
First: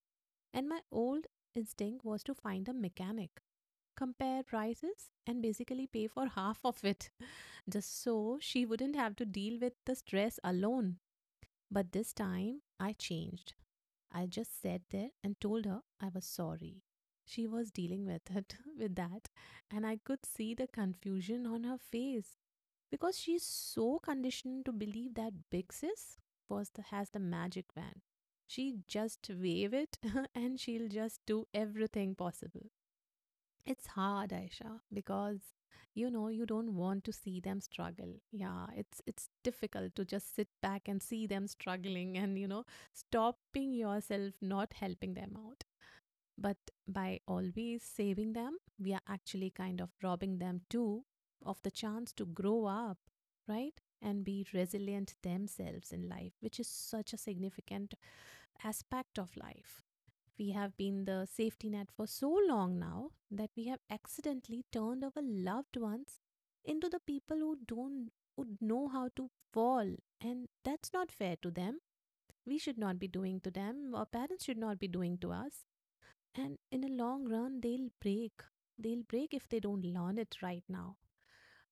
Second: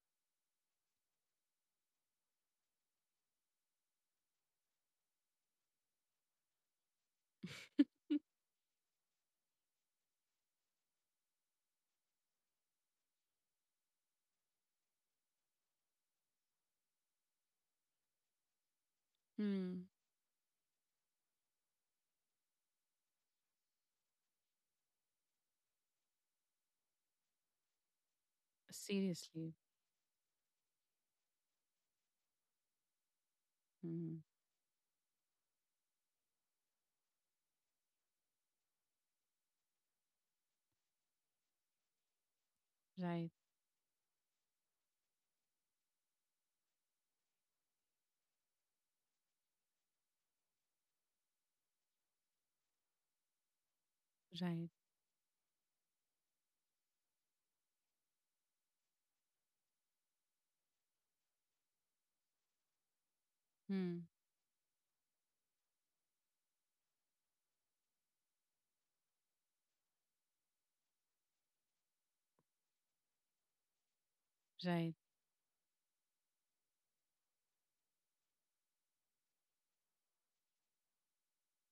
[SPEAKER 2] and my old instinct was to find a mechanic, compare prices, and basically pay for half of it, just so she wouldn't have to deal with the stress alone. But this time, I changed. I just sat there and told her I was sorry. She was dealing with it, with that, and
[SPEAKER 1] hmm.
[SPEAKER 2] I could see the confusion on her face because she's so conditioned to believe that big sis was the has the magic wand, she just
[SPEAKER 1] Seriously.
[SPEAKER 2] wave it and she'll just do everything possible. It's
[SPEAKER 1] Hmm.
[SPEAKER 2] hard, Aisha, because you know you don't want to see them struggle. Yeah, it's it's difficult to just sit back and see them struggling, and you know,
[SPEAKER 1] Right,
[SPEAKER 2] stopping yourself not helping them out. But by always saving them, we are actually kind of robbing them too of the chance to grow up, right? And be
[SPEAKER 1] right.
[SPEAKER 2] resilient themselves in life, which is such a significant aspect of life. We have been the safety net for so long now that we have
[SPEAKER 1] Hmm,
[SPEAKER 2] accidentally turned our loved ones into the people who don't who know how to fall, and that's not fair to them. We should not be doing to them, our parents should not be
[SPEAKER 1] right.
[SPEAKER 2] doing to us. And in the long run they'll break. They'll break if they don't learn it right now.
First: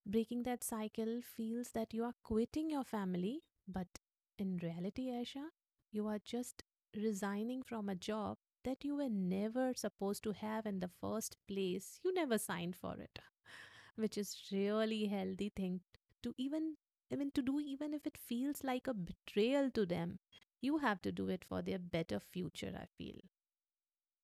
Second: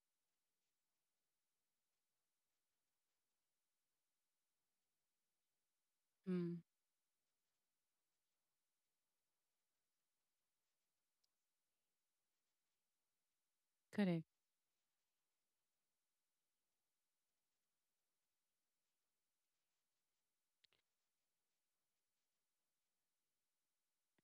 [SPEAKER 2] Breaking that cycle feels that you are quitting your family, but in reality, Aisha, you are
[SPEAKER 1] Hmm,
[SPEAKER 2] just resigning from a job that you were never supposed to have in the first place. You never signed for it. Which
[SPEAKER 1] correct.
[SPEAKER 2] is really healthy thing to even, I mean, to do, even if it feels like a betrayal to them. You have to do it for their better future, I feel.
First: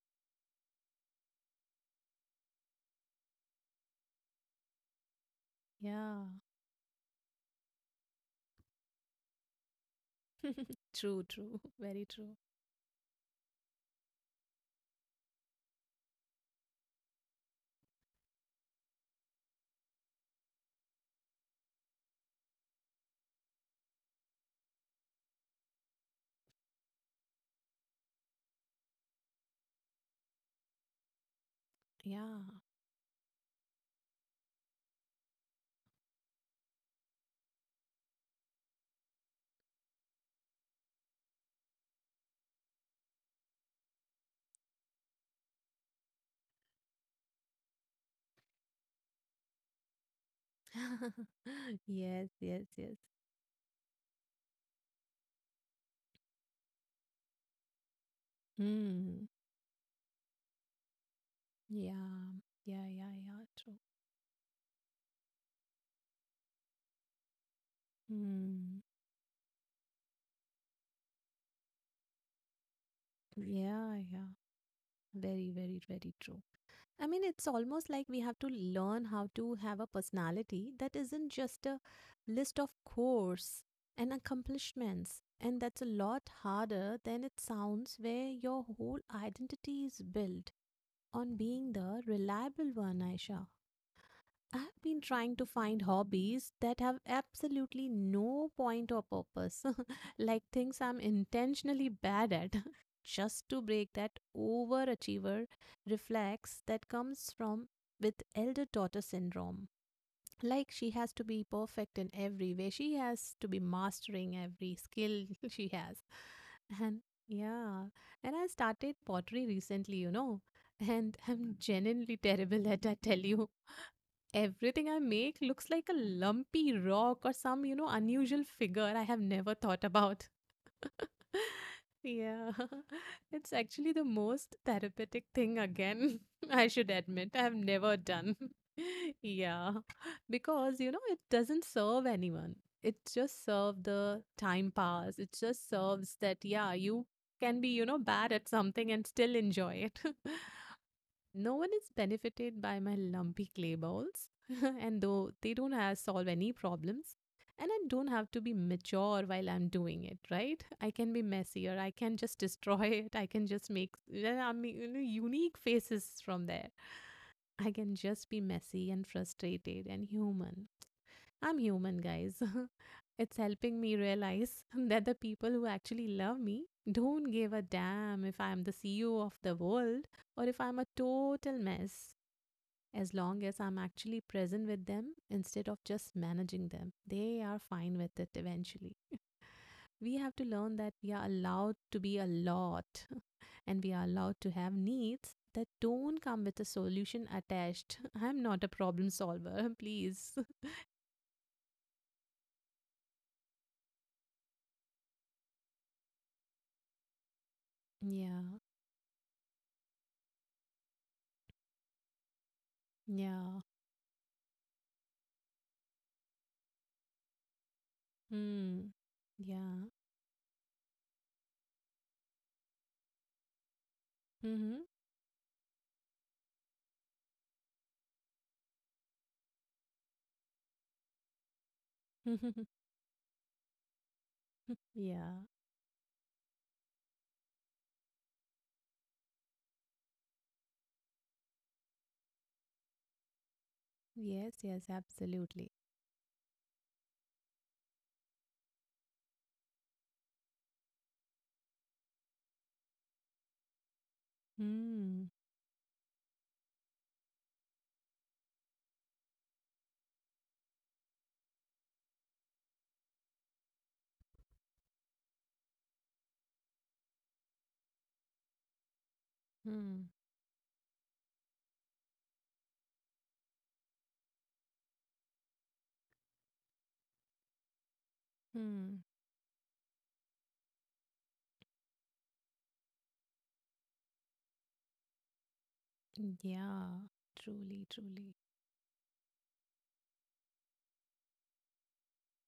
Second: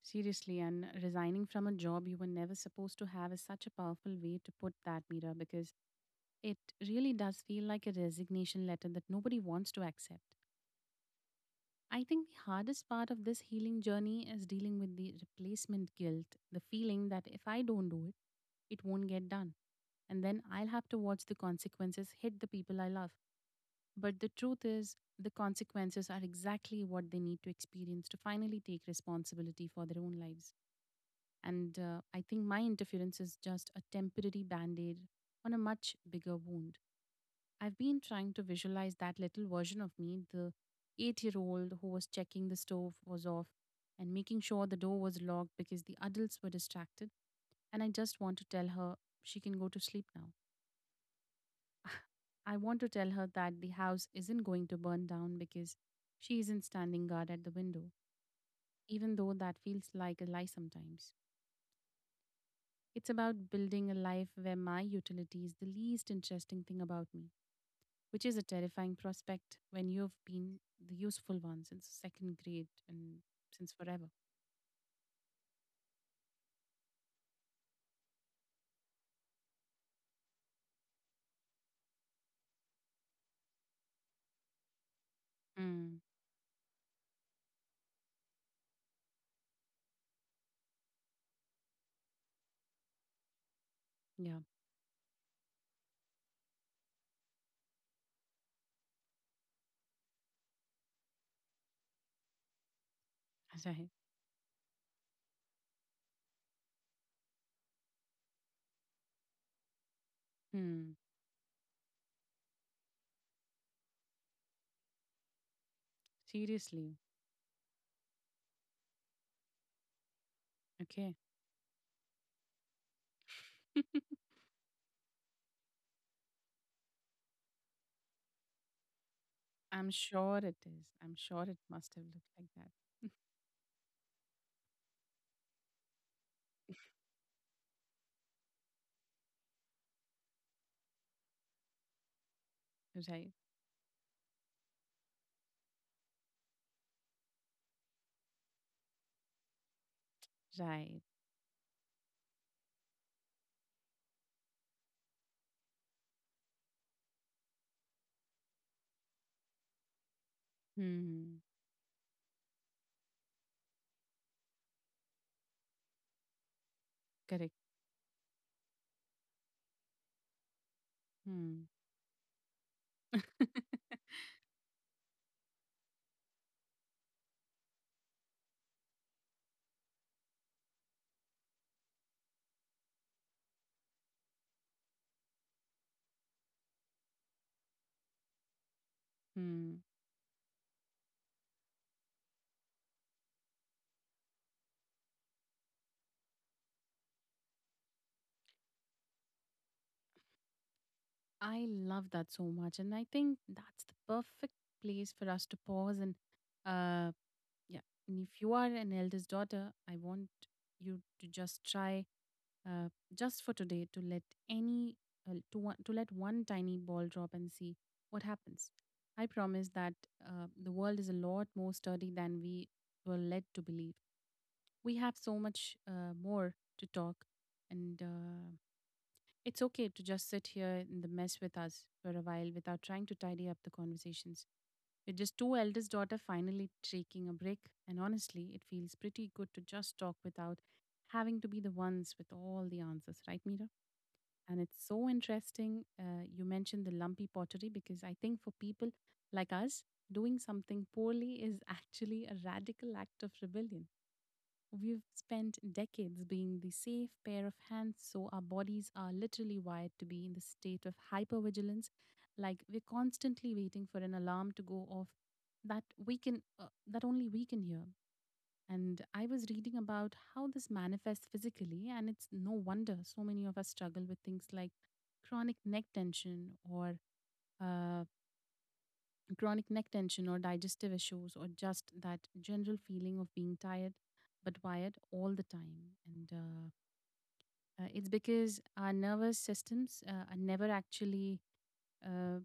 [SPEAKER 1] Seriously, and resigning from a job you were never supposed to have is such a powerful way to put that, Mira, because
[SPEAKER 2] Yeah.
[SPEAKER 1] it really does feel like a resignation letter that nobody wants to accept.
[SPEAKER 2] True, true. Very
[SPEAKER 1] I think
[SPEAKER 2] true.
[SPEAKER 1] the hardest part of this healing journey is dealing with the replacement guilt, the feeling that if I don't do it, it won't get done. And then I'll have to watch the consequences hit the people I love. But the truth is, the consequences are exactly what they need to experience to finally take responsibility for their own lives. And uh, I
[SPEAKER 2] Yeah.
[SPEAKER 1] think my interference is just a temporary band aid on a much bigger wound. I've been trying to visualize that little version of me, the eight year old who was checking the stove was off and making sure the door was locked because the adults were distracted. And I just want to tell her she can go to sleep now.
[SPEAKER 2] Yes,
[SPEAKER 1] I
[SPEAKER 2] yes,
[SPEAKER 1] want to
[SPEAKER 2] yes.
[SPEAKER 1] tell her that the house isn't going to burn down because she isn't standing guard at the window, even
[SPEAKER 2] Mm.
[SPEAKER 1] though that feels like a lie sometimes.
[SPEAKER 2] Yeah. Yeah,
[SPEAKER 1] It's
[SPEAKER 2] yeah, yeah.
[SPEAKER 1] about
[SPEAKER 2] True.
[SPEAKER 1] building a life where my utility is the least interesting thing about me, which is a
[SPEAKER 2] Mm.
[SPEAKER 1] terrifying prospect when you've been the useful one since second grade and since
[SPEAKER 2] Yeah,
[SPEAKER 1] forever.
[SPEAKER 2] yeah. Very, very, very true. I mean, it's almost like we have to learn how to have a personality that isn't just a list of chores and accomplishments. And that's a
[SPEAKER 1] Mm,
[SPEAKER 2] lot harder than it sounds, where your whole identity is built on being the reliable one, Aisha.
[SPEAKER 1] yeah,
[SPEAKER 2] I've been trying to find hobbies that have absolutely no point or purpose, like things I'm intentionally bad at, just to break
[SPEAKER 1] right.
[SPEAKER 2] that overachiever reflex that comes from with elder daughter syndrome. Like she
[SPEAKER 1] Hmm.
[SPEAKER 2] has to be perfect in every way, she has to be mastering every skill she has. And
[SPEAKER 1] Seriously.
[SPEAKER 2] yeah, and I started pottery recently, you know, and
[SPEAKER 1] Okay.
[SPEAKER 2] I'm genuinely terrible at, I tell you. Everything I make looks like a lumpy rock or some, you know, unusual figure I have never thought
[SPEAKER 1] I'm
[SPEAKER 2] about.
[SPEAKER 1] sure it is. I'm sure it must have looked
[SPEAKER 2] Yeah,
[SPEAKER 1] like that.
[SPEAKER 2] it's actually the most therapeutic thing again. I should admit, I've never done. Yeah, because you know, it doesn't serve anyone. It
[SPEAKER 1] Right.
[SPEAKER 2] just serves the time pass. It just serves that, yeah, you can be, you know, bad at something and still enjoy it.
[SPEAKER 1] Right.
[SPEAKER 2] No one is benefited by my lumpy clay balls, and though they don't have solve any problems, and I don't have to be mature while I'm doing it, right? I can be
[SPEAKER 1] Hmm.
[SPEAKER 2] messier. I can just destroy it. I can just make, well, I mean, you know, unique faces from there.
[SPEAKER 1] Correct.
[SPEAKER 2] I can just be messy and frustrated and human. I'm
[SPEAKER 1] Hmm.
[SPEAKER 2] human, guys. It's helping me realize that the people who actually love me don't give a damn if I'm the C E O of the world or if I'm a total mess. As long as I'm actually present with them instead of just managing them, they are fine with it eventually.
[SPEAKER 1] Hmm.
[SPEAKER 2] We have to learn that we are allowed to be a lot and we are allowed to have needs that don't come with a solution attached. I'm not a problem solver, please.
[SPEAKER 1] I love that so much. And I think that's the perfect place for us to pause. And uh, yeah, and
[SPEAKER 2] Yeah,
[SPEAKER 1] if you are an eldest daughter, I want you to just try, uh, just for
[SPEAKER 2] yeah.
[SPEAKER 1] today, to let any, uh, to, one, to let one tiny ball drop and see what happens.
[SPEAKER 2] Mm.
[SPEAKER 1] I promise
[SPEAKER 2] Yeah.
[SPEAKER 1] that uh, the world is a lot more sturdy than we were led to believe.
[SPEAKER 2] Mm-hmm.
[SPEAKER 1] We have so much uh, more to talk and uh, it's okay to just sit here in the mess with us for a while without trying to tidy up the conversations. We're just
[SPEAKER 2] Yeah.
[SPEAKER 1] two eldest daughter finally taking a break, and honestly, it feels pretty good to just talk without having to be the ones with all the answers, right, Mira?
[SPEAKER 2] Yes,
[SPEAKER 1] And it's
[SPEAKER 2] yes,
[SPEAKER 1] so
[SPEAKER 2] absolutely.
[SPEAKER 1] interesting. Uh, you mentioned the lumpy pottery because I think for people like us, doing something poorly is actually a radical act of rebellion. We've
[SPEAKER 2] Mm.
[SPEAKER 1] spent decades being the safe pair of hands, so our bodies are literally wired to be in the state of hypervigilance. Like we're constantly waiting for an alarm to go off that we can, uh, that only we can hear. And I was reading
[SPEAKER 2] Mm.
[SPEAKER 1] about how this manifests physically, and it's no wonder so many of us struggle with things like chronic neck tension or uh,
[SPEAKER 2] Mm.
[SPEAKER 1] chronic neck tension or digestive issues or just that general feeling of being tired but wired all the time and uh,
[SPEAKER 2] Yeah. Truly,
[SPEAKER 1] uh, it's
[SPEAKER 2] truly.
[SPEAKER 1] because our nervous systems uh, are never actually uh,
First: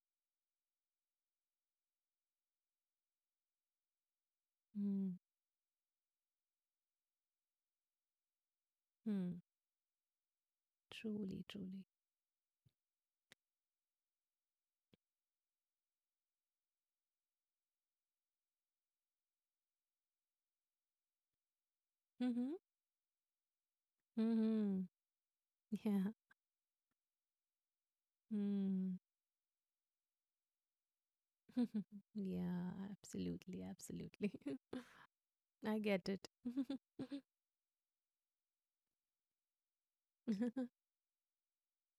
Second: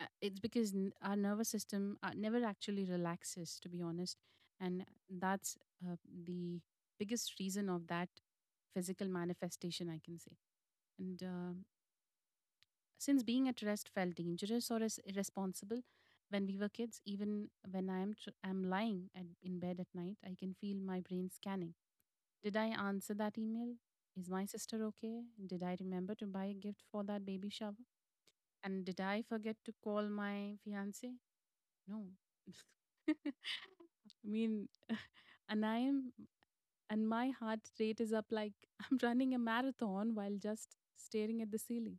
[SPEAKER 1] uh, it's because n- our nervous system uh, never actually relaxes to be honest, and
[SPEAKER 2] Mm.
[SPEAKER 1] that's uh, the biggest reason of that physical
[SPEAKER 2] Mm.
[SPEAKER 1] manifestation I can say. And
[SPEAKER 2] Truly,
[SPEAKER 1] uh,
[SPEAKER 2] truly.
[SPEAKER 1] since being at rest felt dangerous or is irresponsible when we were kids, even when I am tr- am lying at, in bed at night, I can feel my brain scanning.
[SPEAKER 2] Mm-hmm.
[SPEAKER 1] Did I answer that email? Is my sister
[SPEAKER 2] Mm-hmm.
[SPEAKER 1] okay? Did I
[SPEAKER 2] Yeah.
[SPEAKER 1] remember to buy a gift for that baby shower? And
[SPEAKER 2] Mm.
[SPEAKER 1] did I forget to call my fiance? No.
[SPEAKER 2] Yeah,
[SPEAKER 1] I
[SPEAKER 2] absolutely, absolutely.
[SPEAKER 1] mean, and I
[SPEAKER 2] I get
[SPEAKER 1] am,
[SPEAKER 2] it.
[SPEAKER 1] and my heart rate is up like I'm running a marathon while just staring at the ceiling.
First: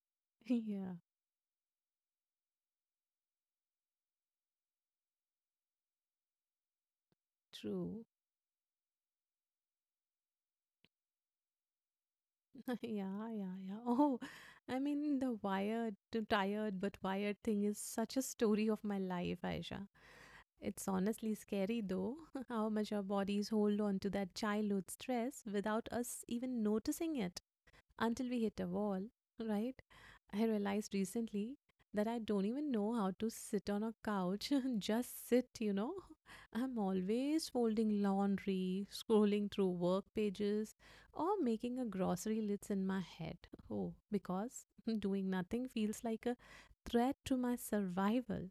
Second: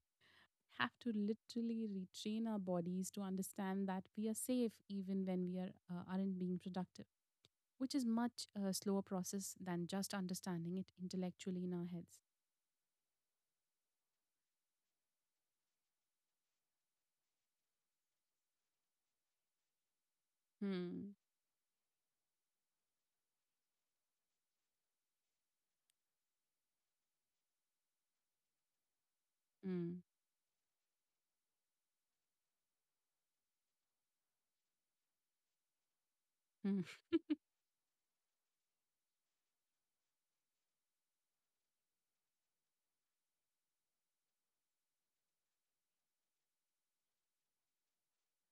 [SPEAKER 1] Have
[SPEAKER 2] Yeah,
[SPEAKER 1] to literally retrain our bodies to understand that we are safe even when we are uh, aren't being productive, which is
[SPEAKER 2] true.
[SPEAKER 1] much a slower process than just understanding it intellectually in our heads.
[SPEAKER 2] Yeah, yeah, yeah. Oh, I mean, the wired to tired but wired thing is such a story of my life, Aisha. It's
[SPEAKER 1] Hmm.
[SPEAKER 2] honestly scary though, how much our bodies hold on to that childhood stress without us even noticing it until we hit a wall, right?
[SPEAKER 1] Mm.
[SPEAKER 2] I realized recently that I don't even know how to sit on a couch, just sit, you know. I'm
[SPEAKER 1] Hmm.
[SPEAKER 2] always folding laundry, scrolling through work pages, or making a grocery list in my head. Oh, because doing nothing feels like a threat to my survival.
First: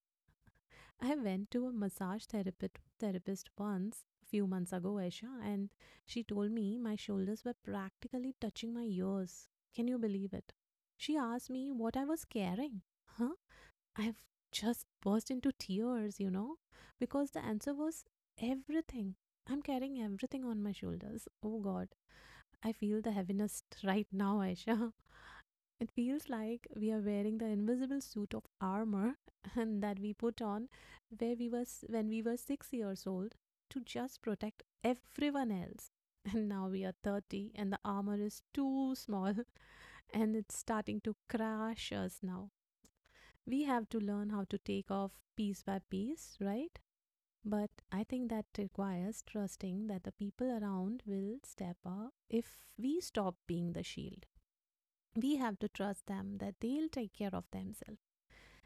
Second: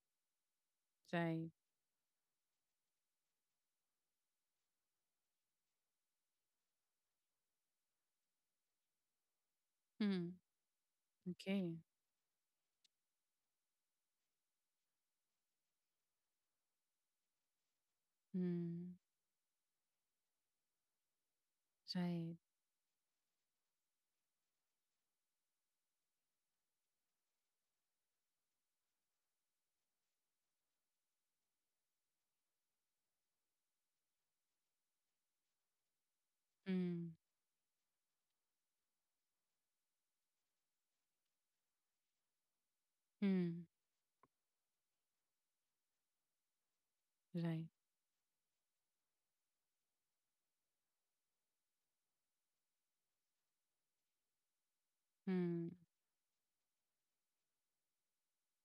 [SPEAKER 2] I
[SPEAKER 1] Right.
[SPEAKER 2] went to a massage therapist therapist once a few months ago, Aisha, and she told me my shoulders were practically touching my ears. Can you
[SPEAKER 1] Hmm.
[SPEAKER 2] believe it? She asked me
[SPEAKER 1] Okay.
[SPEAKER 2] what I was carrying. Huh? I've just burst into tears, you know, because the answer was
[SPEAKER 1] Hmm.
[SPEAKER 2] everything. I'm carrying everything on my shoulders. Oh God,
[SPEAKER 1] Right.
[SPEAKER 2] I feel the heaviness right now, Aisha. It feels like we are wearing the invisible suit of armor and that we put on where we were s- when we were six years old to just protect everyone else. And now we are
[SPEAKER 1] Hmm.
[SPEAKER 2] thirty and the armor is too small and it's starting to crash us now. We
[SPEAKER 1] Hmm.
[SPEAKER 2] have to learn how to take off piece by piece, right?
[SPEAKER 1] Right.
[SPEAKER 2] But I think that requires trusting that the people around will step up if we stop being the shield. We have to
[SPEAKER 1] Hmm.
[SPEAKER 2] trust them that they'll take care of themselves.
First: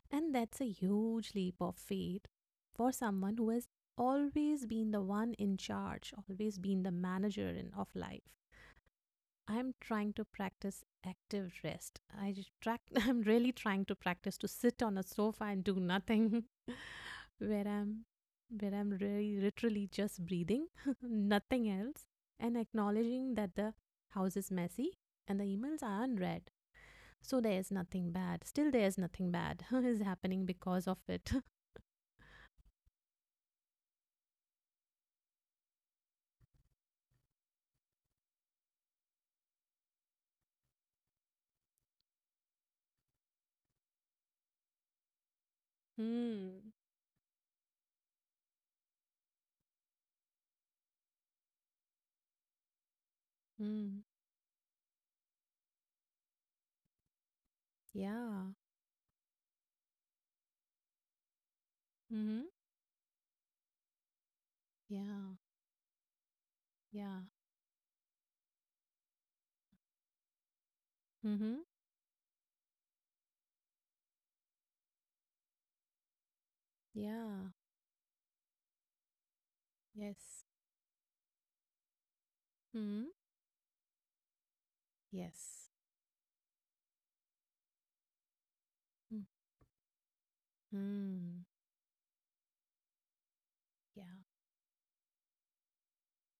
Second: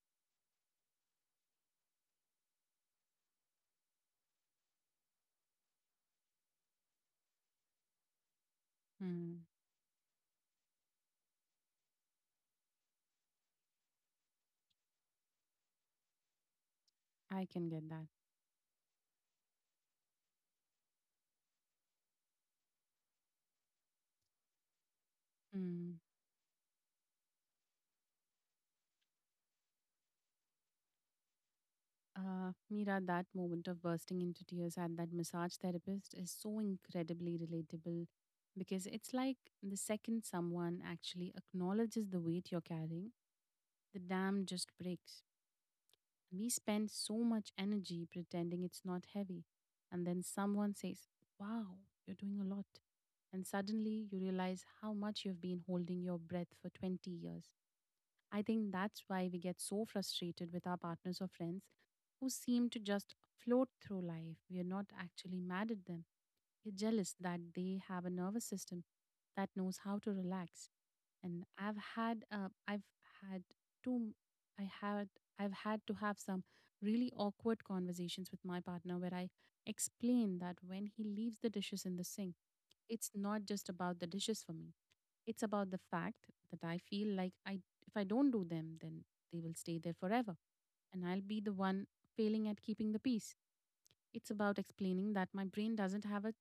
[SPEAKER 2] And that's a huge leap of faith for someone who has always been the one in charge, always been the manager in, of life.
[SPEAKER 1] Hmm.
[SPEAKER 2] I'm trying to practice active rest. I just track, I'm really trying to practice to sit on a sofa and do nothing
[SPEAKER 1] I
[SPEAKER 2] where
[SPEAKER 1] can get
[SPEAKER 2] I'm
[SPEAKER 1] that.
[SPEAKER 2] where I'm really literally just breathing, nothing else, and acknowledging that the house is messy and the emails
[SPEAKER 1] Hmm.
[SPEAKER 2] are unread so there's nothing bad. Still, there's nothing bad is happening because of it.
[SPEAKER 1] Uh, Mira, that moment of bursting into tears at that massage therapist is so incredibly relatable because it's like the second someone actually acknowledges the weight you're carrying, the dam just breaks. We
[SPEAKER 2] Mm.
[SPEAKER 1] spend so much energy pretending it's not heavy, and then someone says, "Wow, you're doing a lot." And
[SPEAKER 2] Mm.
[SPEAKER 1] suddenly you realize how much you've been holding your breath for twenty years. I
[SPEAKER 2] Yeah.
[SPEAKER 1] think that's why we get so frustrated with our partners or friends who
[SPEAKER 2] Mm-hmm.
[SPEAKER 1] seem to just float through life. We are not
[SPEAKER 2] Yeah.
[SPEAKER 1] actually mad at them. We're jealous
[SPEAKER 2] Yeah.
[SPEAKER 1] that they have a nervous system that knows how to relax. And
[SPEAKER 2] Mm-hmm.
[SPEAKER 1] I've had, uh, I've had two, I had, I've had to have some really
[SPEAKER 2] Yeah.
[SPEAKER 1] awkward conversations with my partner where I explain
[SPEAKER 2] Yes.
[SPEAKER 1] that when he leaves the dishes in the sink, it's
[SPEAKER 2] Mm.
[SPEAKER 1] not just about the dishes for me. It's
[SPEAKER 2] Yes.
[SPEAKER 1] about the fact that I feel like I if I don't do them, then they will stay there forever and I'll be
[SPEAKER 2] Mm.
[SPEAKER 1] the one failing at keeping the peace.
[SPEAKER 2] Yeah.
[SPEAKER 1] It's about explaining that my brain doesn't have a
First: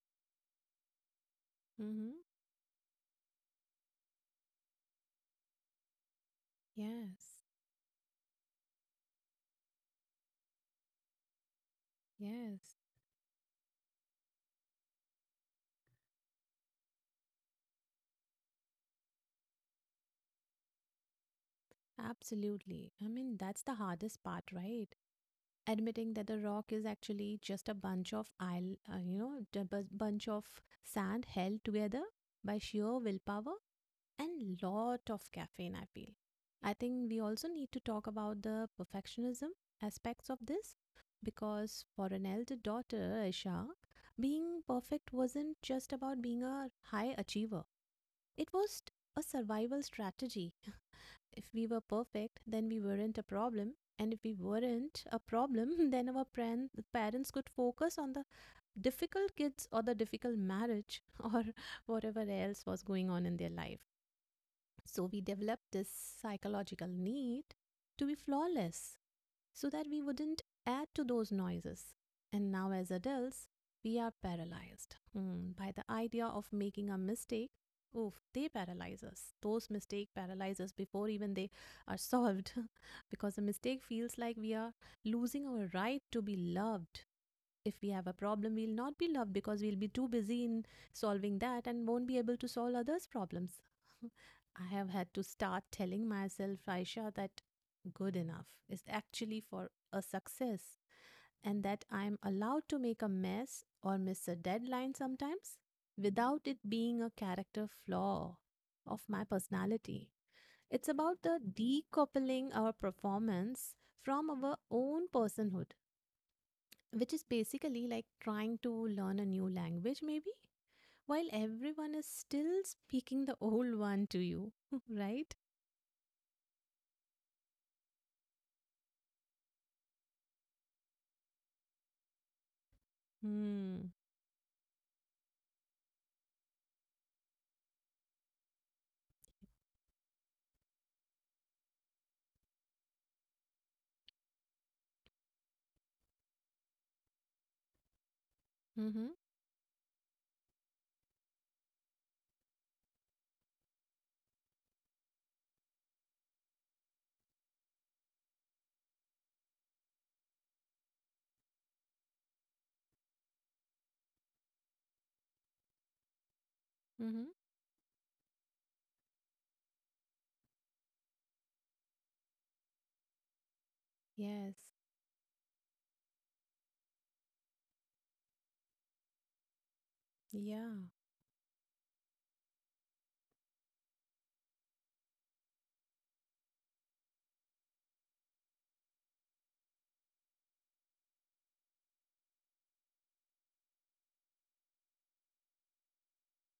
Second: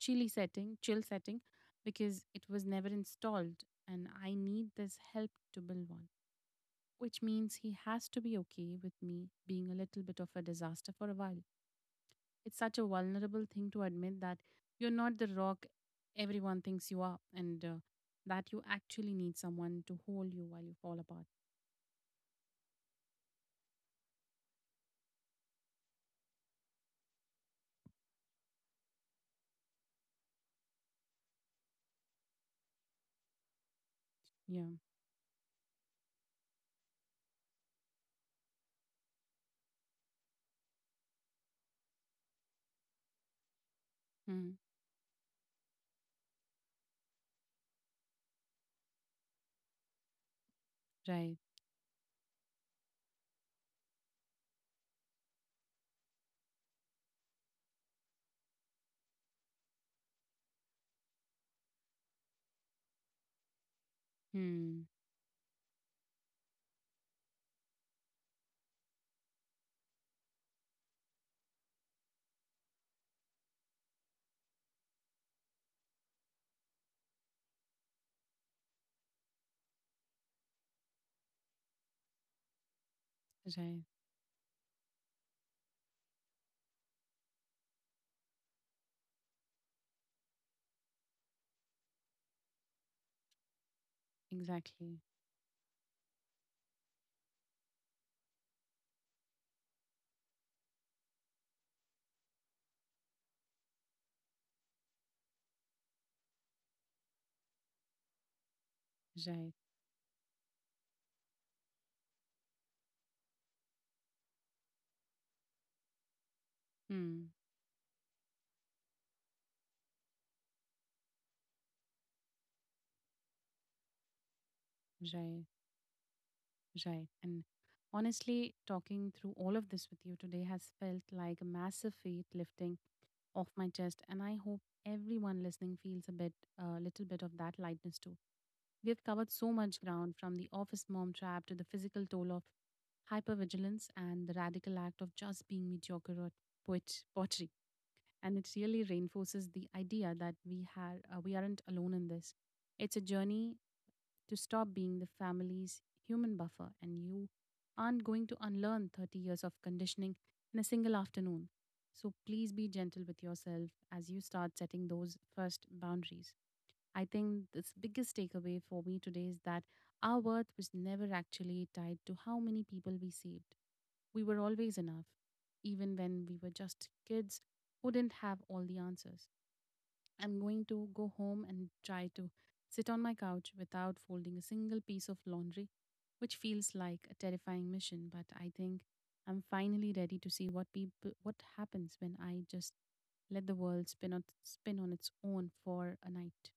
[SPEAKER 1] chilly setting, chill setting
[SPEAKER 2] Mm-hmm.
[SPEAKER 1] because it was never installed and I need this help to build one, which
[SPEAKER 2] Yes.
[SPEAKER 1] means he has to be okay with me being a little bit of a disaster for a while. It's
[SPEAKER 2] Yes.
[SPEAKER 1] such a vulnerable thing to admit that you're not the rock everyone thinks you are and uh, that you actually need someone to hold you while you fall apart.
[SPEAKER 2] Absolutely. I mean, that's the hardest part, right? Admitting that the rock is actually just a bunch of isle, uh, you know, a bunch of sand held together by sheer willpower and
[SPEAKER 1] Yeah.
[SPEAKER 2] lot of caffeine, I feel. I think we also need to talk about the perfectionism aspects of this, because for an elder daughter, Aisha,
[SPEAKER 1] Hmm.
[SPEAKER 2] being perfect wasn't just about being a high achiever, it was a survival strategy.
[SPEAKER 1] Right.
[SPEAKER 2] If we were perfect then we weren't a problem, and if we weren't a problem then our pran- parents could focus on the difficult kids or the difficult marriage or whatever else was going on in their life.
[SPEAKER 1] Hmm.
[SPEAKER 2] So we developed this psychological need to be flawless so that we wouldn't add to those noises. And now, as adults, we are paralyzed hmm, by the idea of making a mistake. Oof, they paralyze us. Those mistakes paralyze us before even they are solved because a mistake
[SPEAKER 1] Right.
[SPEAKER 2] feels like we are losing our right to be loved. If we have a problem, we'll not be loved because we'll be too busy in solving that and won't be able to solve others' problems. I have
[SPEAKER 1] Exactly.
[SPEAKER 2] had to start telling myself, Aisha, that good enough is actually for a success and that I'm allowed to make a mess or miss a deadline sometimes without it being a character flaw of my
[SPEAKER 1] Right.
[SPEAKER 2] personality. It's about the decoupling our performance from our own personhood, which is
[SPEAKER 1] Hmm.
[SPEAKER 2] basically like trying to learn a new language, maybe, while everyone is still speaking the old one to you, right?
[SPEAKER 1] Right. Right. And honestly, talking through all of this with you today has felt like a massive weight lifting off my
[SPEAKER 2] Hmm.
[SPEAKER 1] chest. And I hope everyone listening feels a bit, a little bit of that lightness too. We have covered so much ground, from the office mom trap to the physical toll of hypervigilance and the radical act of just being mediocre at poet- pottery. And it really
[SPEAKER 2] Mm-hmm.
[SPEAKER 1] reinforces the idea that we, had, uh, we aren't alone in this. It's a journey to stop being the family's human buffer, and you aren't going to unlearn thirty years of conditioning in a single afternoon. So please be gentle with yourself as you start setting those first boundaries. I
[SPEAKER 2] Mm-hmm.
[SPEAKER 1] think this biggest takeaway for me today is that our worth was never actually tied to how many people we saved. We were
[SPEAKER 2] Yes.
[SPEAKER 1] always enough, even when we were just kids who didn't have all the answers. I'm going
[SPEAKER 2] Yeah.
[SPEAKER 1] to go home and try to sit on my couch without folding a single piece of laundry, which feels like a terrifying mission, but I think I'm finally ready to see what people what happens when I just let the world spin on spin on its own for a night.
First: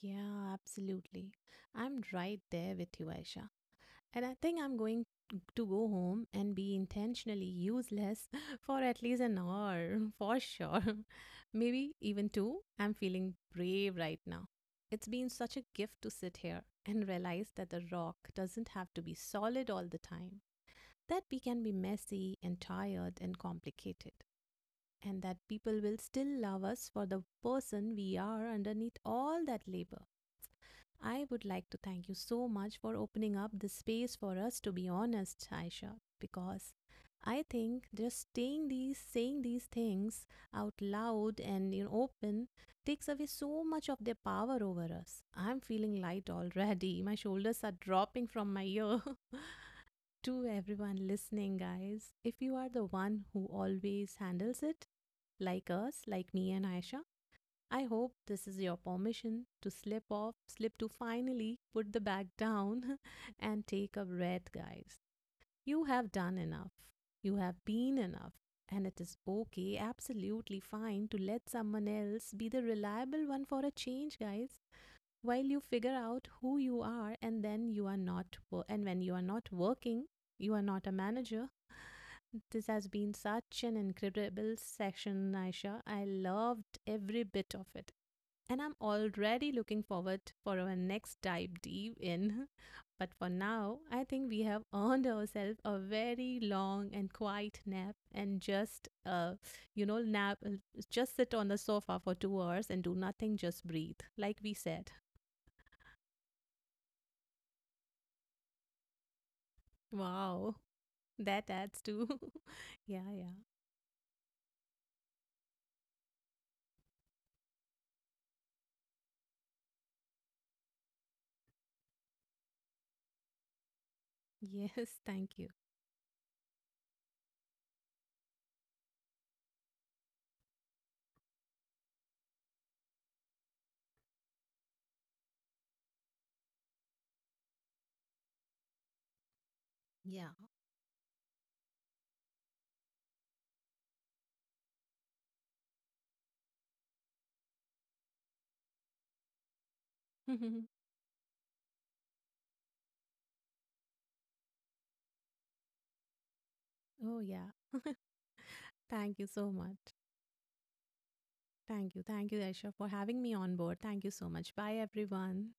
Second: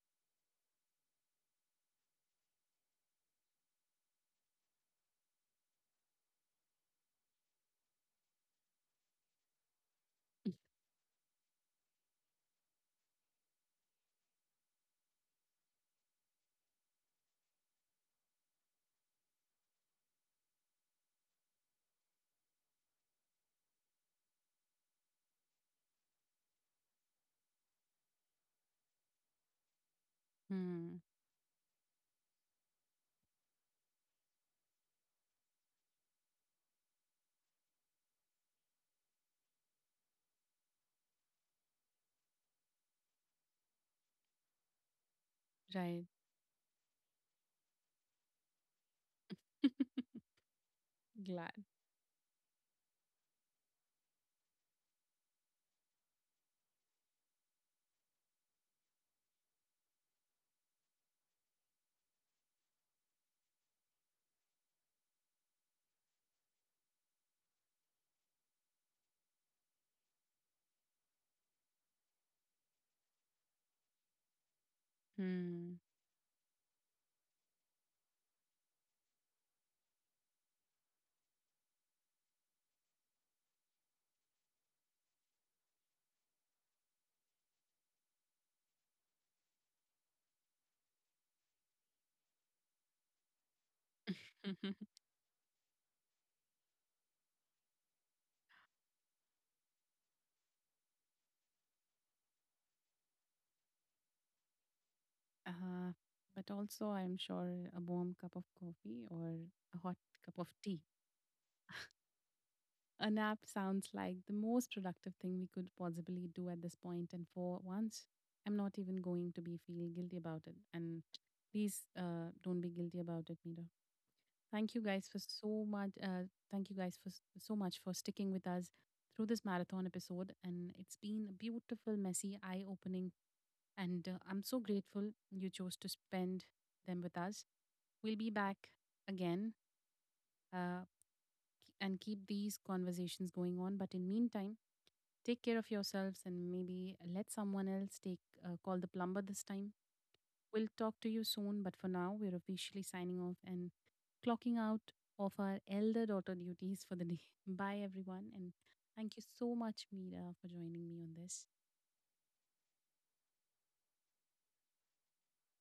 [SPEAKER 2] Yeah, absolutely. I'm right there with you, Aisha. And I think I'm going to go home and be intentionally useless for at least an hour, for sure. Maybe even two. I'm feeling brave right now. It's been such a gift to sit here and realize that the rock doesn't have to be solid all the time, that we can be messy and tired and complicated, and that people will still love us for the person we are underneath all that labor.
[SPEAKER 1] Hmm.
[SPEAKER 2] I would like to thank you so much for opening up this space for us to be honest, Aisha, because I think just saying these saying these things out loud and you know, open, takes away so much of their power over us. I'm feeling
[SPEAKER 1] Right.
[SPEAKER 2] light already. My shoulders are dropping from my ear. To everyone
[SPEAKER 1] Glad.
[SPEAKER 2] listening, guys, if you are the one who always handles it, like us, like me and Aisha, I hope this is your permission to slip off, slip to finally put the bag down and take a breath, guys. You have done enough. You have been enough. And it is okay, absolutely fine to let someone else be the reliable one for a change, guys. While you
[SPEAKER 1] Hmm.
[SPEAKER 2] figure out who you are and then you are not, and when you are not working, you are not a manager. This has been such an incredible session, Aisha. I loved every bit of it and I'm already looking forward for our next dive deep in. But for now, I think we have earned ourselves a very long and quiet nap and just uh you know nap uh, just sit on the sofa for two hours and do nothing, just breathe like we said.
[SPEAKER 1] Uh, but also, I'm sure a warm cup of coffee or a hot cup of
[SPEAKER 2] Wow.
[SPEAKER 1] tea.
[SPEAKER 2] That adds to
[SPEAKER 1] A
[SPEAKER 2] Yeah, yeah.
[SPEAKER 1] nap sounds like the most productive thing we could possibly do at this point, and for once, I'm not even going to be feel guilty about it. And please, uh, don't be guilty about it, Mira. Thank you
[SPEAKER 2] Yes,
[SPEAKER 1] guys for
[SPEAKER 2] thank you.
[SPEAKER 1] so much. Uh, thank you guys for s- so much for sticking with us through this marathon episode, and it's been a beautiful, messy, eye-opening. And uh, I'm so grateful you chose to spend them with us. We'll be back again,
[SPEAKER 2] Yeah.
[SPEAKER 1] uh, k- and keep these conversations going on. But in meantime, take care of yourselves and maybe let someone else take, uh, call the plumber this time. We'll talk to you soon. But for now, we're officially signing off and clocking out of our elder daughter duties for the day.
[SPEAKER 2] Oh yeah.
[SPEAKER 1] Bye, everyone. And thank
[SPEAKER 2] Thank
[SPEAKER 1] you
[SPEAKER 2] you so
[SPEAKER 1] so
[SPEAKER 2] much.
[SPEAKER 1] much, Mira, for joining me on this.
[SPEAKER 2] Thank you. Thank you Aisha for having me on board. Thank you so much. Bye everyone.